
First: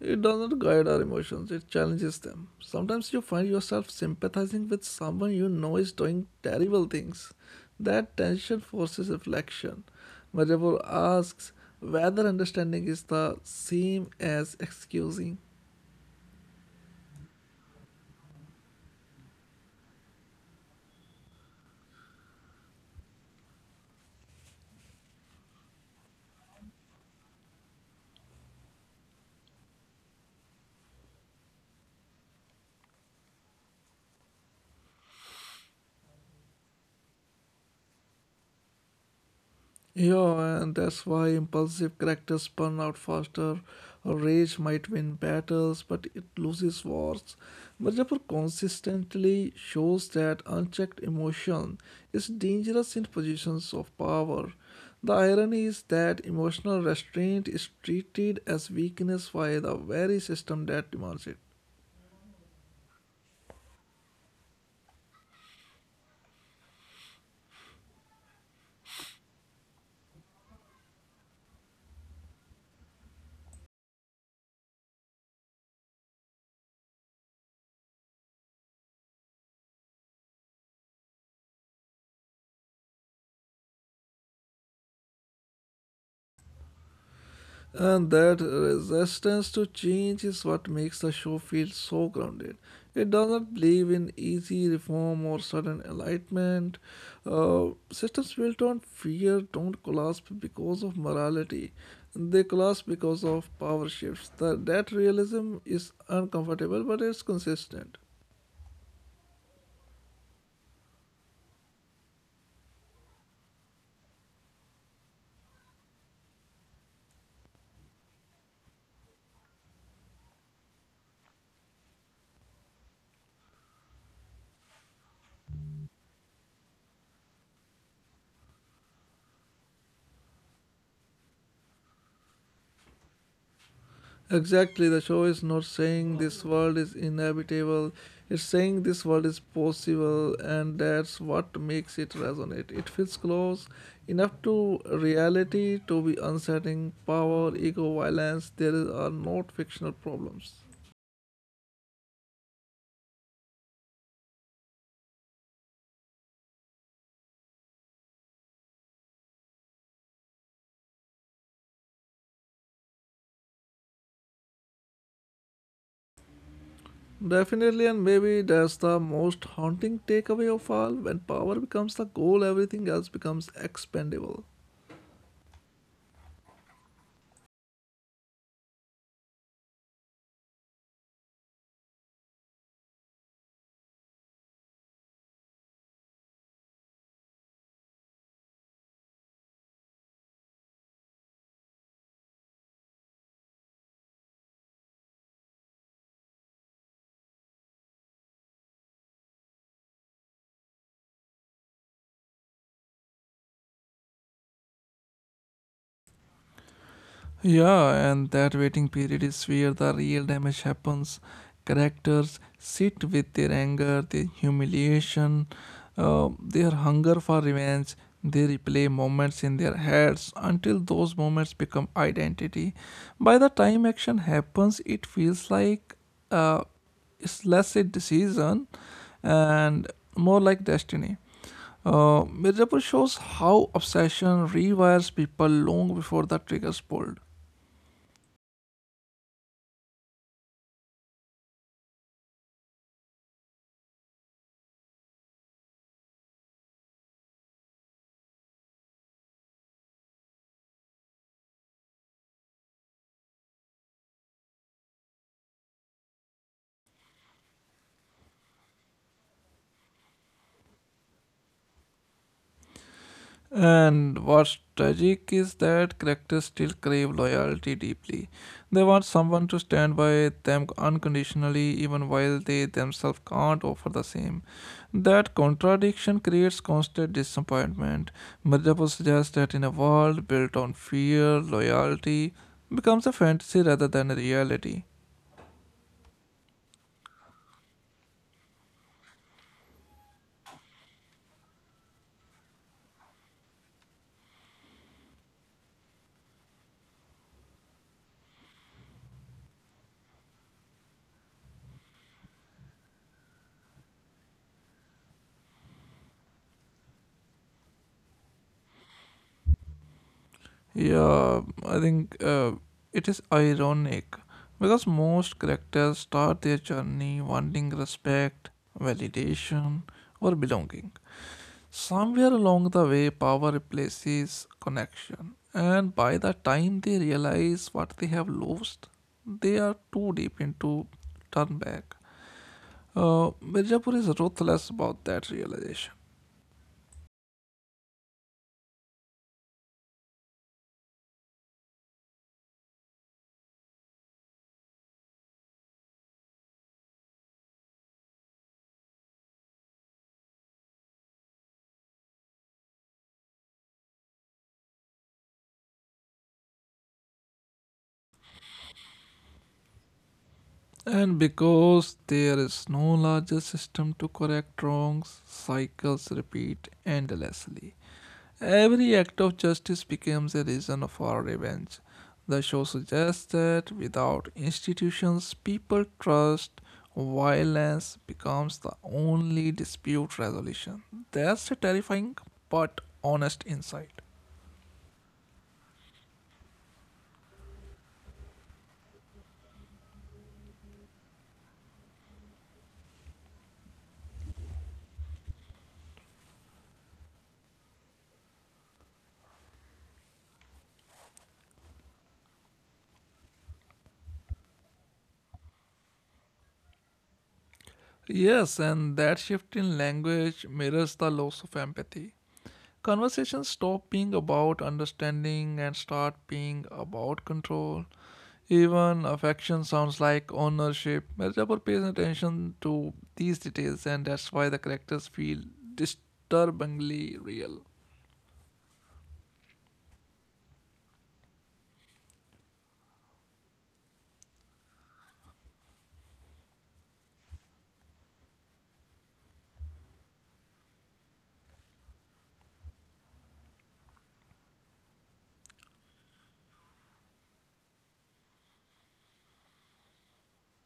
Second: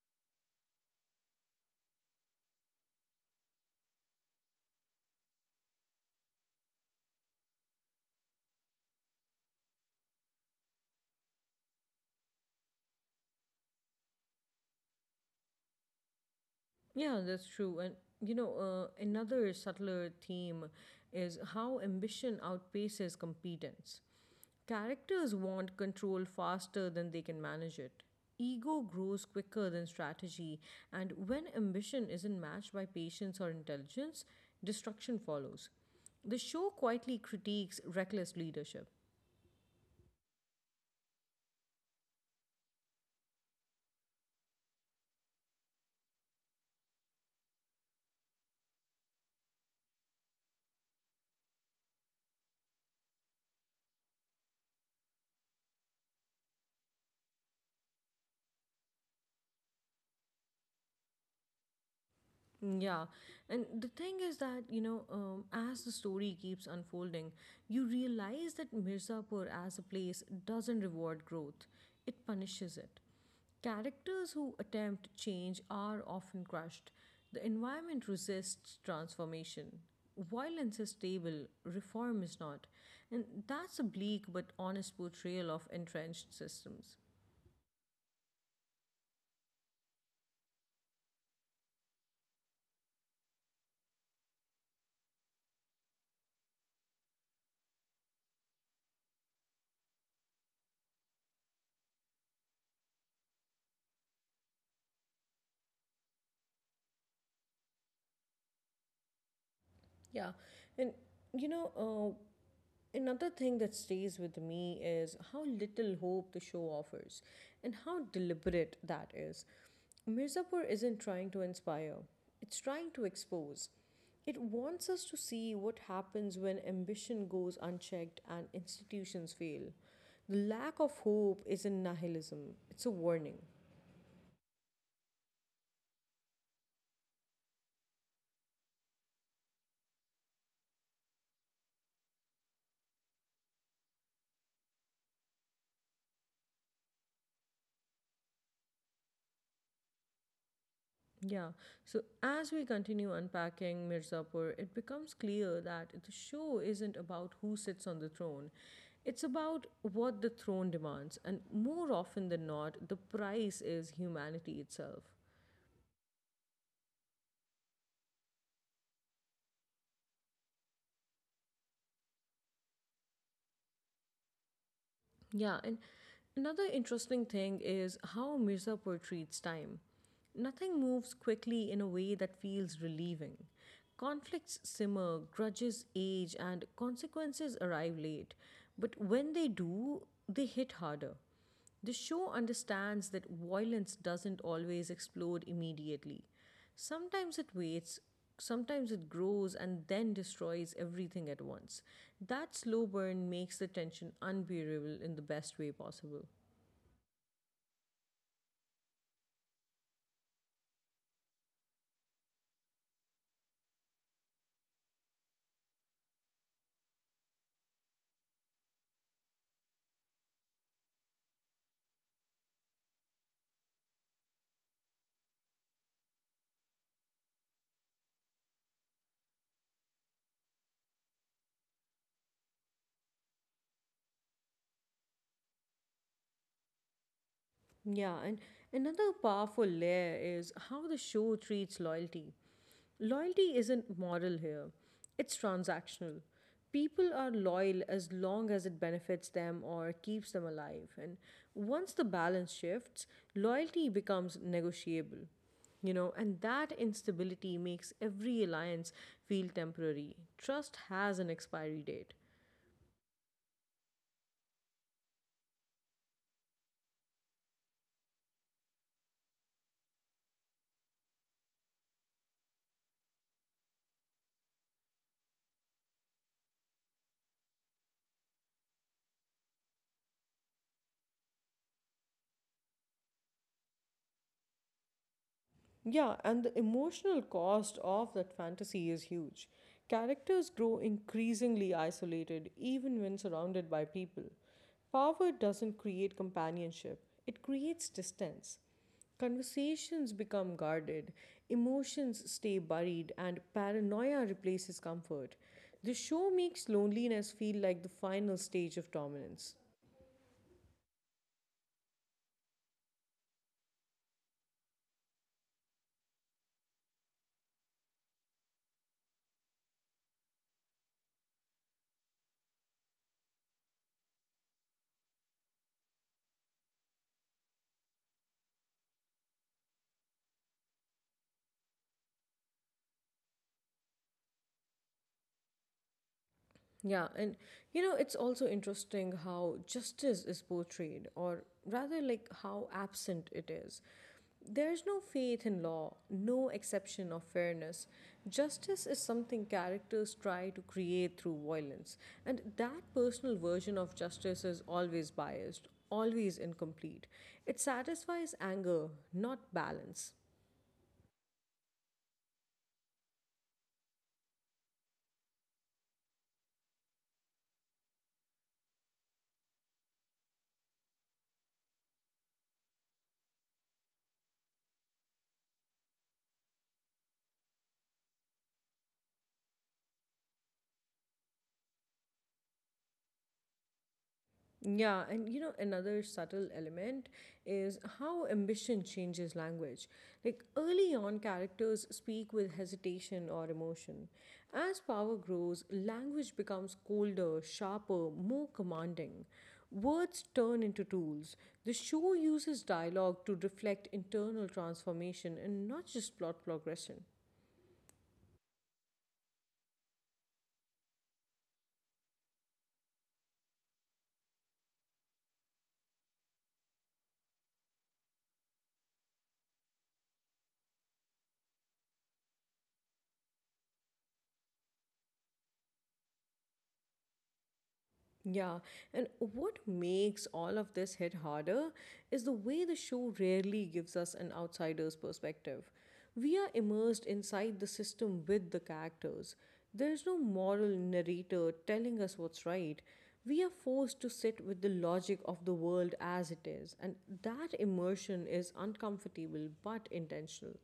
[SPEAKER 2] It does not guide our emotions, it challenges them. Sometimes you find yourself sympathizing with someone you know is doing terrible things. That tension forces reflection. Madhavpur asks whether understanding is the same as excusing.
[SPEAKER 1] Yeah, that's true. And another subtler theme is how ambition outpaces competence. Characters want control faster than they can manage it. Ego grows quicker than strategy, and when ambition isn't matched by patience or intelligence, destruction follows. The show quietly critiques reckless leadership.
[SPEAKER 2] Yeah, and that's why impulsive characters burn out faster. Rage might win battles, but it loses wars. Mirzapur consistently shows that unchecked emotion is dangerous in positions of power. The irony is that emotional restraint is treated as weakness by the very system that demands it.
[SPEAKER 1] Yeah, and the thing is that, as the story keeps unfolding, you realize that Mirzapur as a place doesn't reward growth, it punishes it. Characters who attempt change are often crushed. The environment resists transformation. Violence is stable, reform is not. And that's a bleak but honest portrayal of entrenched systems.
[SPEAKER 2] And that resistance to change is what makes the show feel so grounded. It doesn't believe in easy reform or sudden enlightenment. Systems built on fear don't collapse because of morality, they collapse because of power shifts. That realism is uncomfortable, but it's consistent.
[SPEAKER 1] Yeah, and you know, uh, another thing that stays with me is how little hope the show offers and how deliberate that is. Mirzapur isn't trying to inspire, it's trying to expose. It wants us to see what happens when ambition goes unchecked and institutions fail. The lack of hope isn't nihilism, it's a warning.
[SPEAKER 2] Exactly, the show is not saying this world is inhabitable, it's saying this world is possible, and that's what makes it resonate. It feels close enough to reality to be unsettling. Power, ego, violence, are not fictional problems.
[SPEAKER 1] Yeah. So as we continue unpacking Mirzapur, it becomes clear that the show isn't about who sits on the throne. It's about what the throne demands, and more often than not, the price is humanity itself.
[SPEAKER 2] Definitely, and maybe that's the most haunting takeaway of all. When power becomes the goal, everything else becomes expendable.
[SPEAKER 1] Yeah, and another interesting thing is how Mirzapur treats time. Nothing moves quickly in a way that feels relieving. Conflicts simmer, grudges age, and consequences arrive late. But when they do, they hit harder. The show understands that violence doesn't always explode immediately. Sometimes it waits, sometimes it grows and then destroys everything at once. That slow burn makes the tension unbearable in the best way possible.
[SPEAKER 2] Yeah, and that waiting period is where the real damage happens. Characters sit with their anger, their humiliation, their hunger for revenge. They replay moments in their heads until those moments become identity. By the time action happens, it feels like uh, it's less a decision and more like destiny. Mirzapur shows how obsession rewires people long before the triggers pulled.
[SPEAKER 1] Yeah, and another powerful layer is how the show treats loyalty. Loyalty isn't moral here, it's transactional. People are loyal as long as it benefits them or keeps them alive. And once the balance shifts, loyalty becomes negotiable. And that instability makes every alliance feel temporary. Trust has an expiry date.
[SPEAKER 2] And what's tragic is that characters still crave loyalty deeply. They want someone to stand by them unconditionally even while they themselves can't offer the same. That contradiction creates constant disappointment. Madhyapo suggests that in a world built on fear, loyalty becomes a fantasy rather than a reality.
[SPEAKER 1] Yeah, and the emotional cost of that fantasy is huge. Characters grow increasingly isolated even when surrounded by people. Power doesn't create companionship, it creates distance. Conversations become guarded, emotions stay buried, and paranoia replaces comfort. The show makes loneliness feel like the final stage of dominance.
[SPEAKER 2] Yeah, I think it is ironic because most characters start their journey wanting respect, validation, or belonging. Somewhere along the way, power replaces connection, and by the time they realize what they have lost, they are too deep into turn back. Mirzapur is ruthless about that realization.
[SPEAKER 1] Yeah, and, it's also interesting how justice is portrayed, or rather, like how absent it is. There's no faith in law, no exception of fairness. Justice is something characters try to create through violence, and that personal version of justice is always biased, always incomplete. It satisfies anger, not balance.
[SPEAKER 2] And because there is no larger system to correct wrongs, cycles repeat endlessly. Every act of justice becomes a reason for revenge. The show suggests that without institutions people trust, violence becomes the only dispute resolution. That's a terrifying but honest insight.
[SPEAKER 1] Yeah, and another subtle element is how ambition changes language. Like early on, characters speak with hesitation or emotion. As power grows, language becomes colder, sharper, more commanding. Words turn into tools. The show uses dialogue to reflect internal transformation and not just plot progression.
[SPEAKER 2] Yes, and that shift in language mirrors the loss of empathy. Conversations stop being about understanding and start being about control. Even affection sounds like ownership. Mirzapur pays attention to these details, and that's why the characters feel disturbingly real.
[SPEAKER 1] Yeah, and what makes all of this hit harder is the way the show rarely gives us an outsider's perspective. We are immersed inside the system with the characters. There's no moral narrator telling us what's right. We are forced to sit with the logic of the world as it is, and that immersion is uncomfortable but intentional.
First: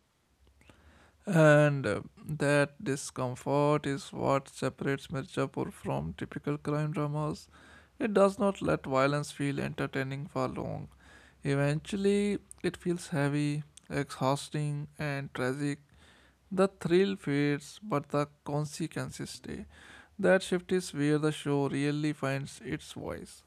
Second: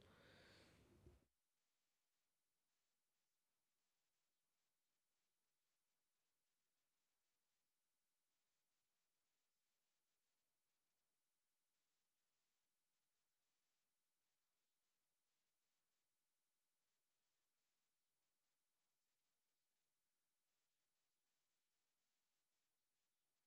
[SPEAKER 2] And that discomfort is what separates Mirzapur from typical crime dramas. It does not let violence feel entertaining for long. Eventually, it feels heavy, exhausting, and tragic. The thrill fades, but the consequences stay. That shift is where the show really finds its voice.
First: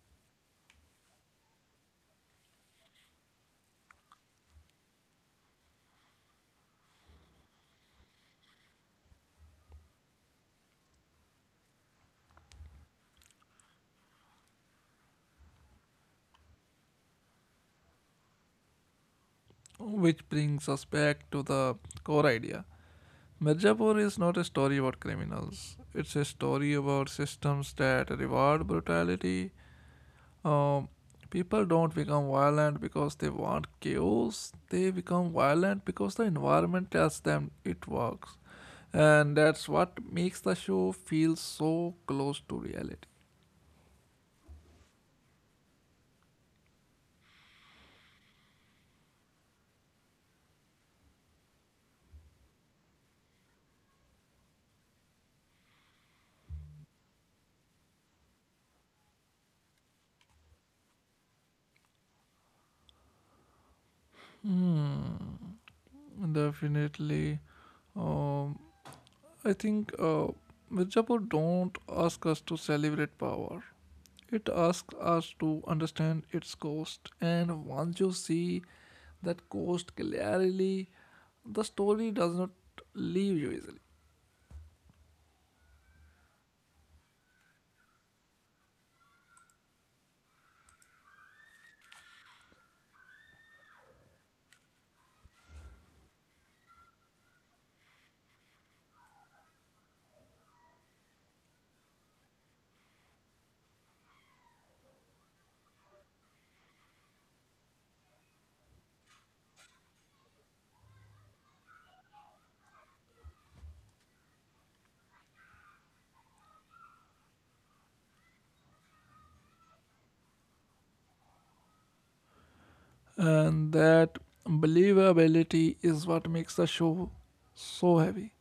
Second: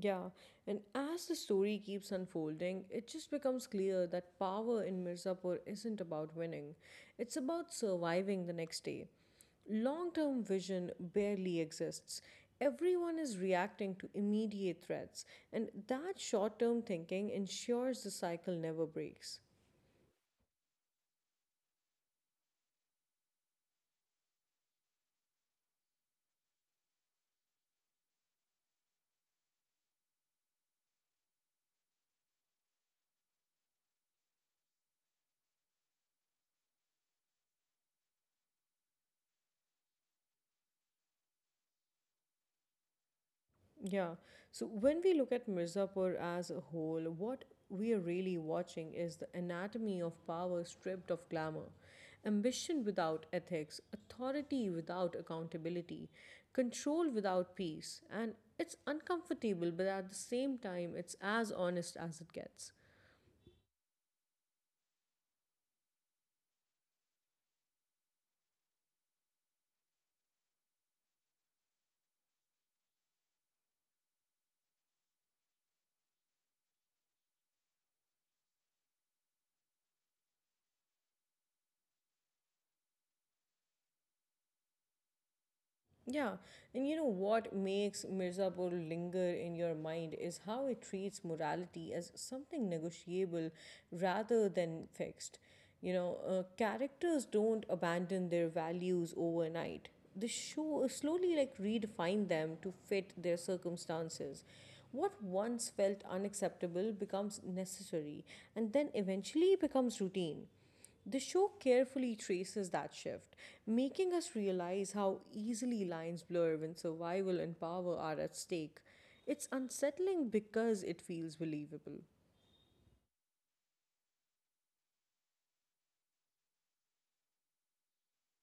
[SPEAKER 1] Yeah, and as the story keeps unfolding, it just becomes clear that power in Mirzapur isn't about winning, it's about surviving the next day. Long term vision barely exists. Everyone is reacting to immediate threats, and that short term thinking ensures the cycle never breaks.
[SPEAKER 2] Which brings us back to the core idea. Mirzapur is not a story about criminals, it's a story about systems that reward brutality. Um, People don't become violent because they want chaos, they become violent because the environment tells them it works. And that's what makes the show feel so close to reality.
[SPEAKER 1] Yeah. So when we look at Mirzapur as a whole, what we are really watching is the anatomy of power stripped of glamour, ambition without ethics, authority without accountability, control without peace. And it's uncomfortable, but at the same time, it's as honest as it gets.
[SPEAKER 2] Definitely. Um, I think Mirzapur don't ask us to celebrate power. It asks us to understand its cost, and once you see that cost clearly, the story does not leave you easily.
[SPEAKER 1] Yeah, and what makes Mirzapur linger in your mind is how it treats morality as something negotiable rather than fixed. Characters don't abandon their values overnight. The show slowly like redefine them to fit their circumstances. What once felt unacceptable becomes necessary and then eventually becomes routine. The show carefully traces that shift, making us realize how easily lines blur when survival and power are at stake. It's unsettling because it feels believable.
[SPEAKER 2] And that believability is what makes the show so heavy.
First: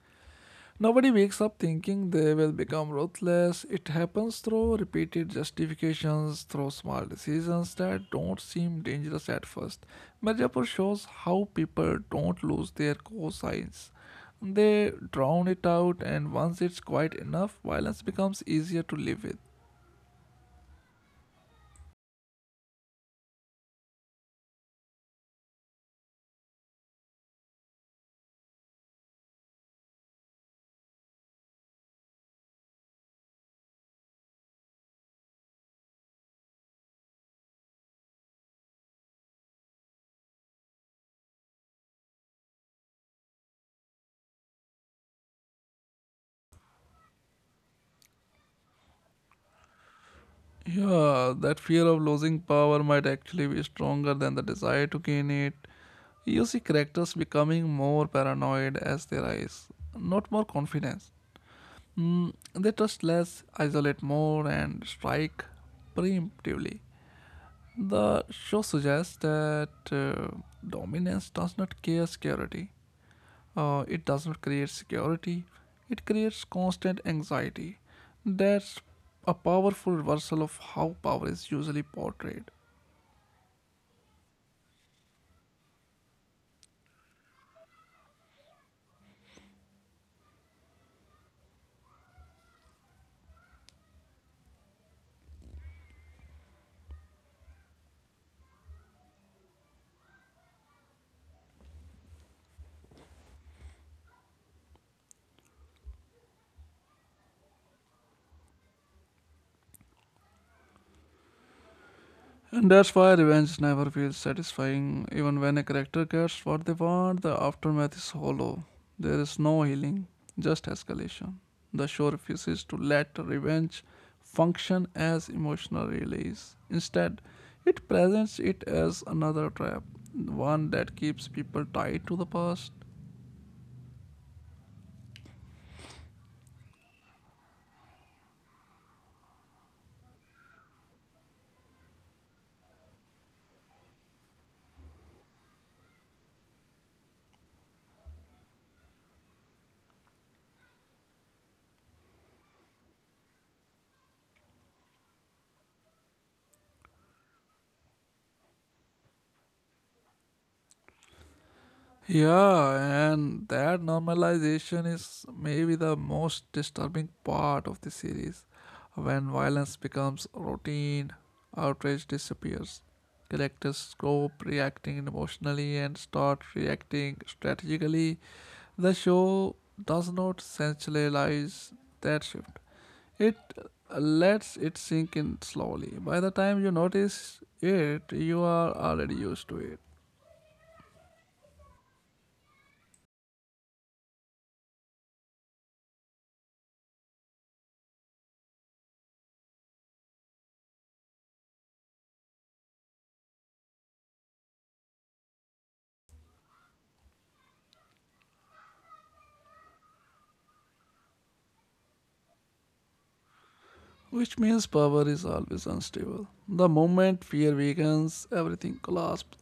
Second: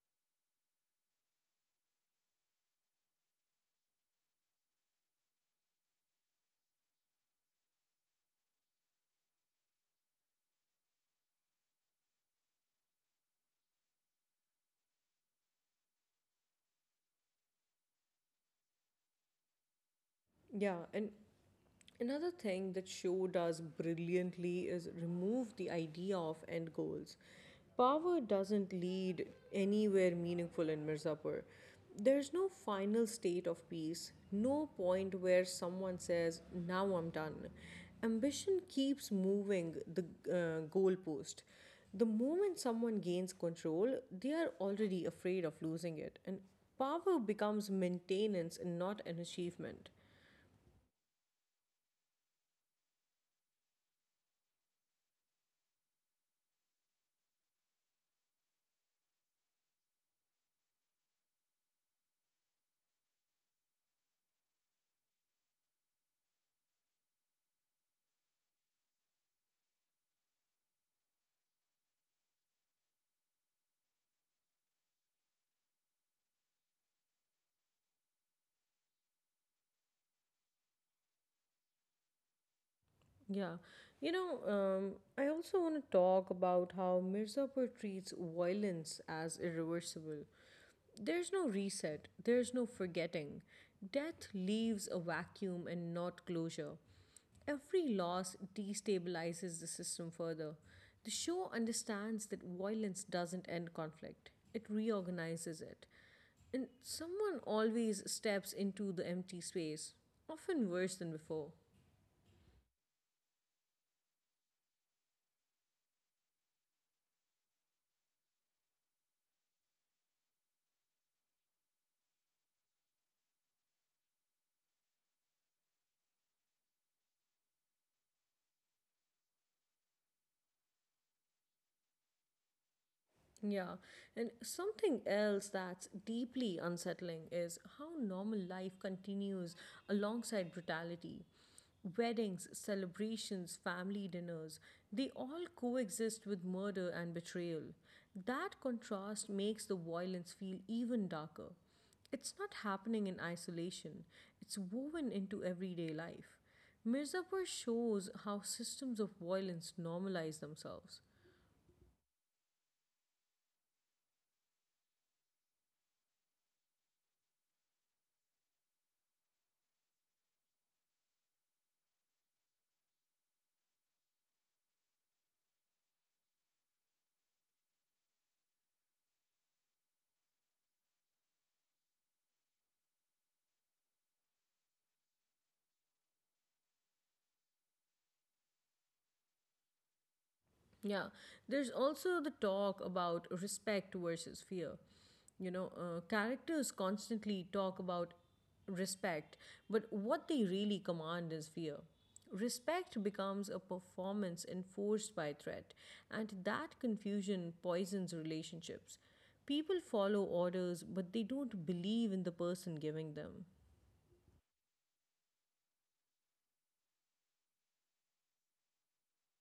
[SPEAKER 2] Nobody wakes up thinking they will become ruthless. It happens through repeated justifications, through small decisions that don't seem dangerous at first. Mirzapur shows how people don't lose their cosigns. They drown it out, and once it's quite enough, violence becomes easier to live with.
[SPEAKER 1] Yeah, and another thing that show does brilliantly is remove the idea of end goals. Power doesn't lead anywhere meaningful in Mirzapur. There's no final state of peace, no point where someone says, now I'm done. Ambition keeps moving the goalpost. The moment someone gains control, they are already afraid of losing it, and power becomes maintenance and not an achievement.
[SPEAKER 2] Yeah, that fear of losing power might actually be stronger than the desire to gain it. You see characters becoming more paranoid as they rise, not more confidence. Mm, they trust less, isolate more, and strike preemptively. The show suggests that dominance does not care security. It does not create security, it creates constant anxiety. That's a powerful reversal of how power is usually portrayed.
[SPEAKER 1] Yeah, I also want to talk about how Mirzapur treats violence as irreversible. There's no reset, there's no forgetting. Death leaves a vacuum and not closure. Every loss destabilizes the system further. The show understands that violence doesn't end conflict, it reorganizes it. And someone always steps into the empty space, often worse than before.
[SPEAKER 2] And that's why revenge never feels satisfying. Even when a character gets what they want, the aftermath is hollow. There is no healing, just escalation. The show refuses to let revenge function as emotional release. Instead, it presents it as another trap, one that keeps people tied to the past.
[SPEAKER 1] Yeah, and something else that's deeply unsettling is how normal life continues alongside brutality. Weddings, celebrations, family dinners, they all coexist with murder and betrayal. That contrast makes the violence feel even darker. It's not happening in isolation, it's woven into everyday life. Mirzapur shows how systems of violence normalize themselves.
[SPEAKER 2] Yeah, and that normalization is maybe the most disturbing part of the series. When violence becomes routine, outrage disappears. Characters stop reacting emotionally and start reacting strategically. The show does not sensationalize that shift. It lets it sink in slowly. By the time you notice it, you are already used to it.
[SPEAKER 1] Yeah, there's also the talk about respect versus fear. Characters constantly talk about respect, but what they really command is fear. Respect becomes a performance enforced by threat, and that confusion poisons relationships. People follow orders, but they don't believe in the person giving them.
[SPEAKER 2] Which means power is always unstable. The moment fear weakens, everything collapses.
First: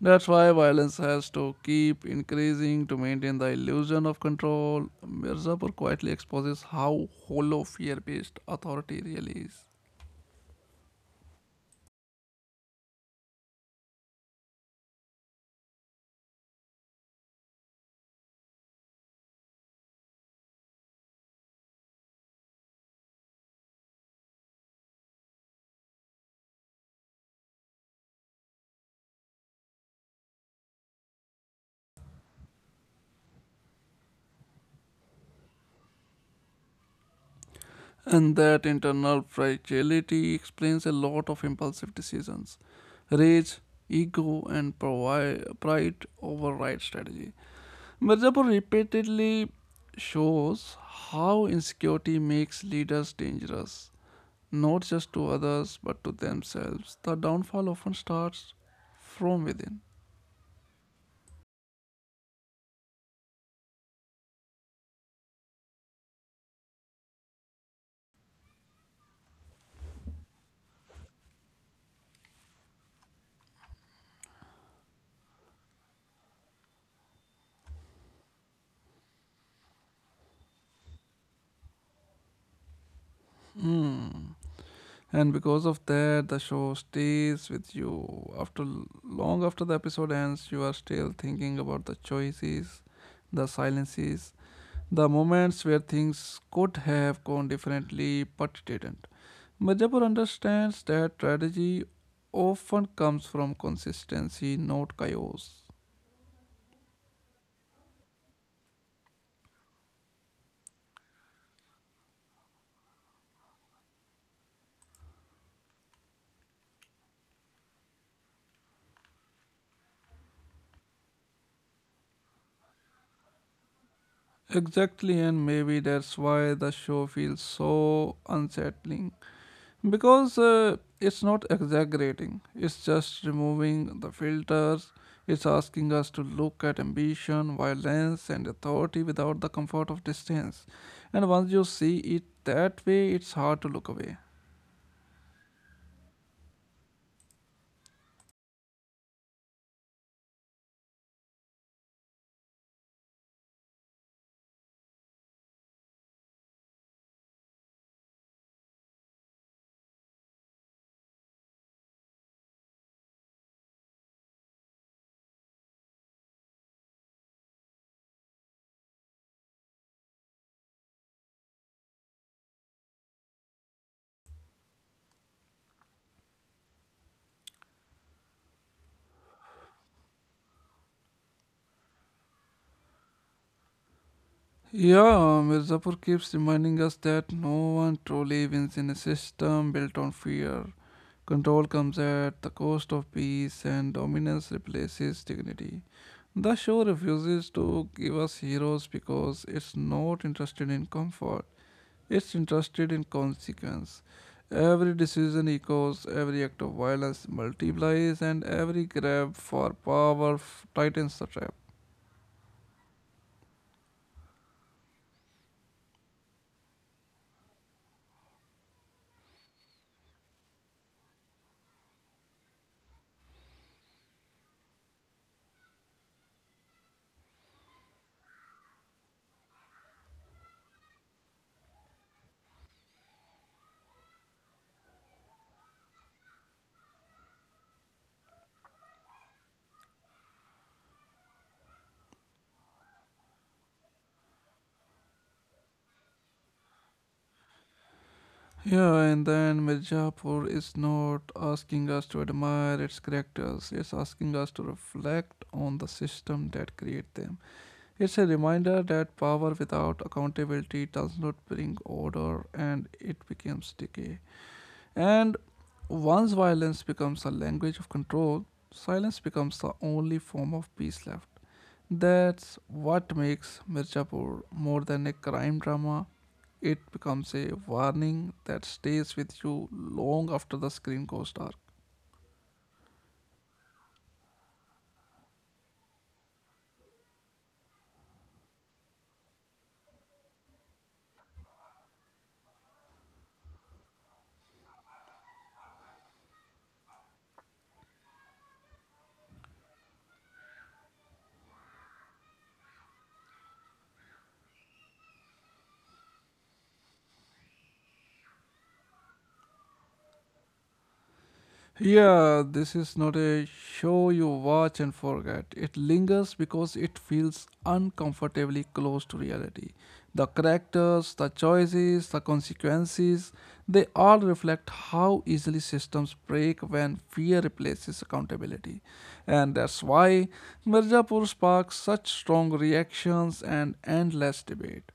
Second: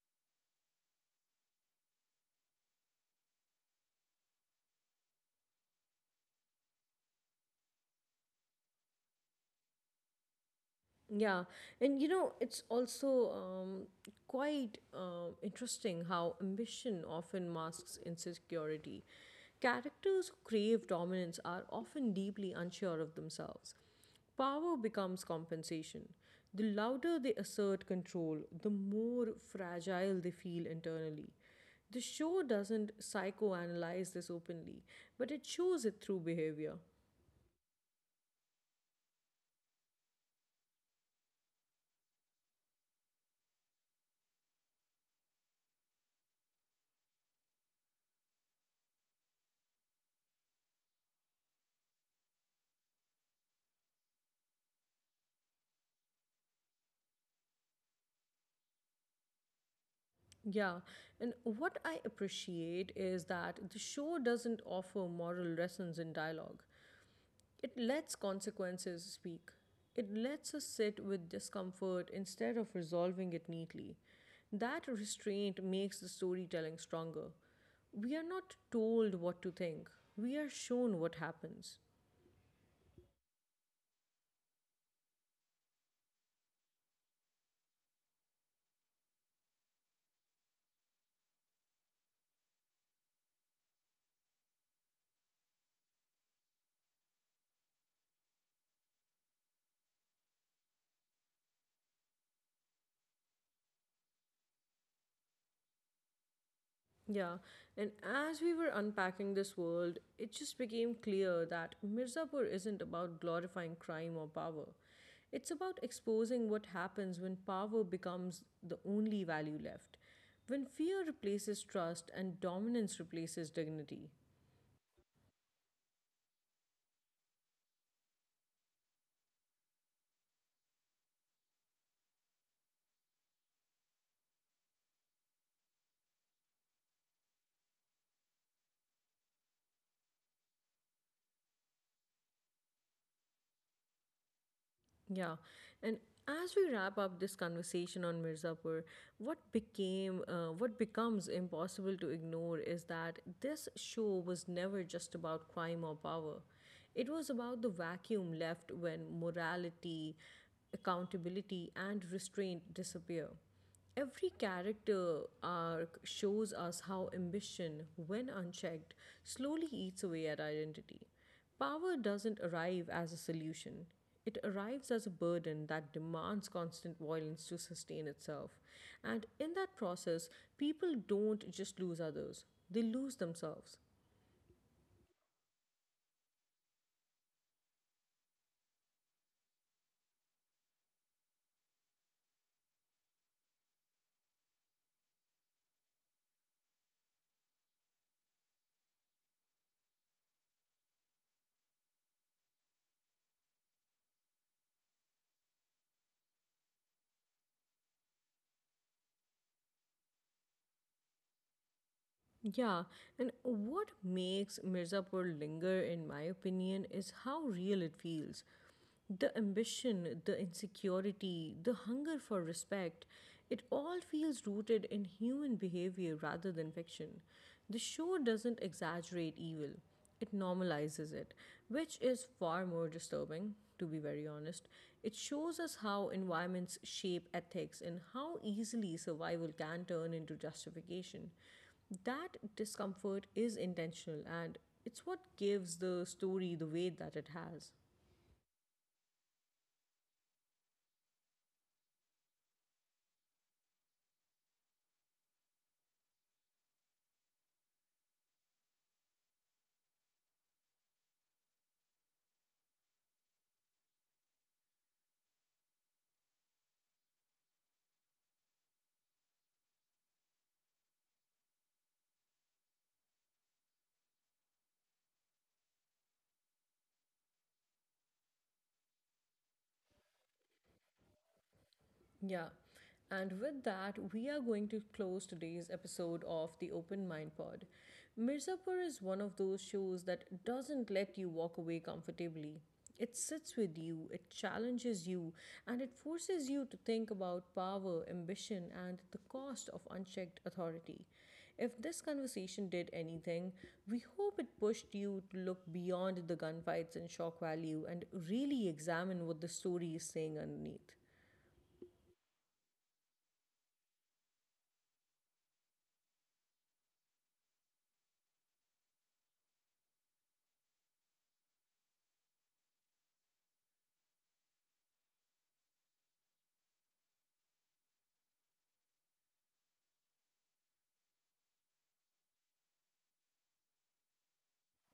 [SPEAKER 2] That's why violence has to keep increasing to maintain the illusion of control. Mirzapur quietly exposes how hollow fear based authority really is.
[SPEAKER 1] Yeah, and you know, it's also quite interesting how ambition often masks insecurity. Characters who crave dominance are often deeply unsure of themselves. Power becomes compensation. The louder they assert control, the more fragile they feel internally. The show doesn't psychoanalyze this openly, but it shows it through behavior.
[SPEAKER 2] And that internal fragility explains a lot of impulsive decisions. Rage, ego, and pride override strategy. Mirzapur repeatedly shows how insecurity makes leaders dangerous, not just to others but to themselves. The downfall often starts from within.
[SPEAKER 1] Yeah, and what I appreciate is that the show doesn't offer moral lessons in dialogue. It lets consequences speak. It lets us sit with discomfort instead of resolving it neatly. That restraint makes the storytelling stronger. We are not told what to think, we are shown what happens.
[SPEAKER 2] And because of that, the show stays with you. After long after the episode ends, you are still thinking about the choices, the silences, the moments where things could have gone differently but didn't. Majapur understands that strategy often comes from consistency, not chaos.
[SPEAKER 1] Yeah, and as we were unpacking this world, it just became clear that Mirzapur isn't about glorifying crime or power. It's about exposing what happens when power becomes the only value left, when fear replaces trust and dominance replaces dignity.
[SPEAKER 2] Exactly, and maybe that's why the show feels so unsettling, because it's not exaggerating, it's just removing the filters. It's asking us to look at ambition, violence, and authority without the comfort of distance, and once you see it that way, it's hard to look away.
[SPEAKER 1] Yeah. And as we wrap up this conversation on Mirzapur, what becomes impossible to ignore is that this show was never just about crime or power. It was about the vacuum left when morality, accountability and restraint disappear. Every character arc shows us how ambition, when unchecked, slowly eats away at identity. Power doesn't arrive as a solution, it arrives as a burden that demands constant violence to sustain itself. And in that process, people don't just lose others, they lose themselves.
[SPEAKER 2] Yeah, Mirzapur keeps reminding us that no one truly wins in a system built on fear. Control comes at the cost of peace and dominance replaces dignity. The show refuses to give us heroes because it's not interested in comfort, it's interested in consequence. Every decision echoes, every act of violence multiplies, and every grab for power tightens the trap.
[SPEAKER 1] Yeah, and what makes Mirzapur linger, in my opinion, is how real it feels. The ambition, the insecurity, the hunger for respect, it all feels rooted in human behavior rather than fiction. The show doesn't exaggerate evil, it normalizes it, which is far more disturbing, to be very honest. It shows us how environments shape ethics and how easily survival can turn into justification. That discomfort is intentional and it's what gives the story the weight that it has.
[SPEAKER 2] Yeah, and then Mirzapur is not asking us to admire its characters, it's asking us to reflect on the system that create them. It's a reminder that power without accountability does not bring order and it becomes decay. And once violence becomes a language of control, silence becomes the only form of peace left. That's what makes Mirzapur more than a crime drama. It becomes a warning that stays with you long after the screen goes dark.
[SPEAKER 1] Yeah. And with that, we are going to close today's episode of the Open Mind Pod. Mirzapur is one of those shows that doesn't let you walk away comfortably. It sits with you, it challenges you, and it forces you to think about power, ambition, and the cost of unchecked authority. If this conversation did anything, we hope it pushed you to look beyond the gunfights and shock value and really examine what the story is saying underneath.
[SPEAKER 2] Yeah, this is not a show you watch and forget. It lingers because it feels uncomfortably close to reality. The characters, the choices, the consequences, they all reflect how easily systems break when fear replaces accountability. And that's why Mirzapur sparks such strong reactions and endless debate.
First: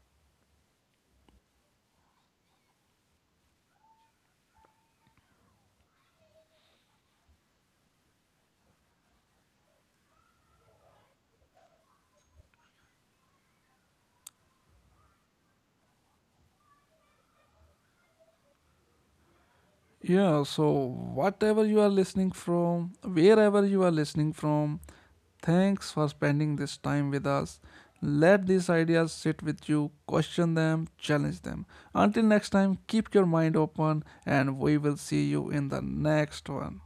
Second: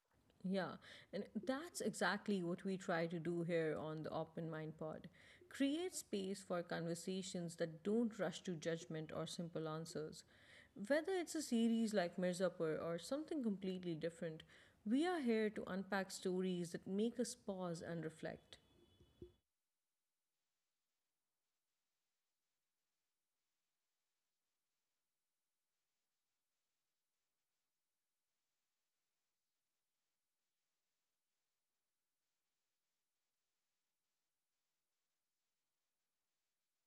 [SPEAKER 1] Yeah, and that's exactly what we try to do here on the Open Mind Pod. Create space for conversations that don't rush to judgment or simple answers. Whether it's a series like Mirzapur or something completely different, we are here to unpack stories that make us pause and reflect.
[SPEAKER 2] Yeah, so whatever you are listening from, wherever you are listening from, thanks for spending this time with us. Let these ideas sit with you, question them, challenge them. Until next time, keep your mind open, and we will see you in the next one.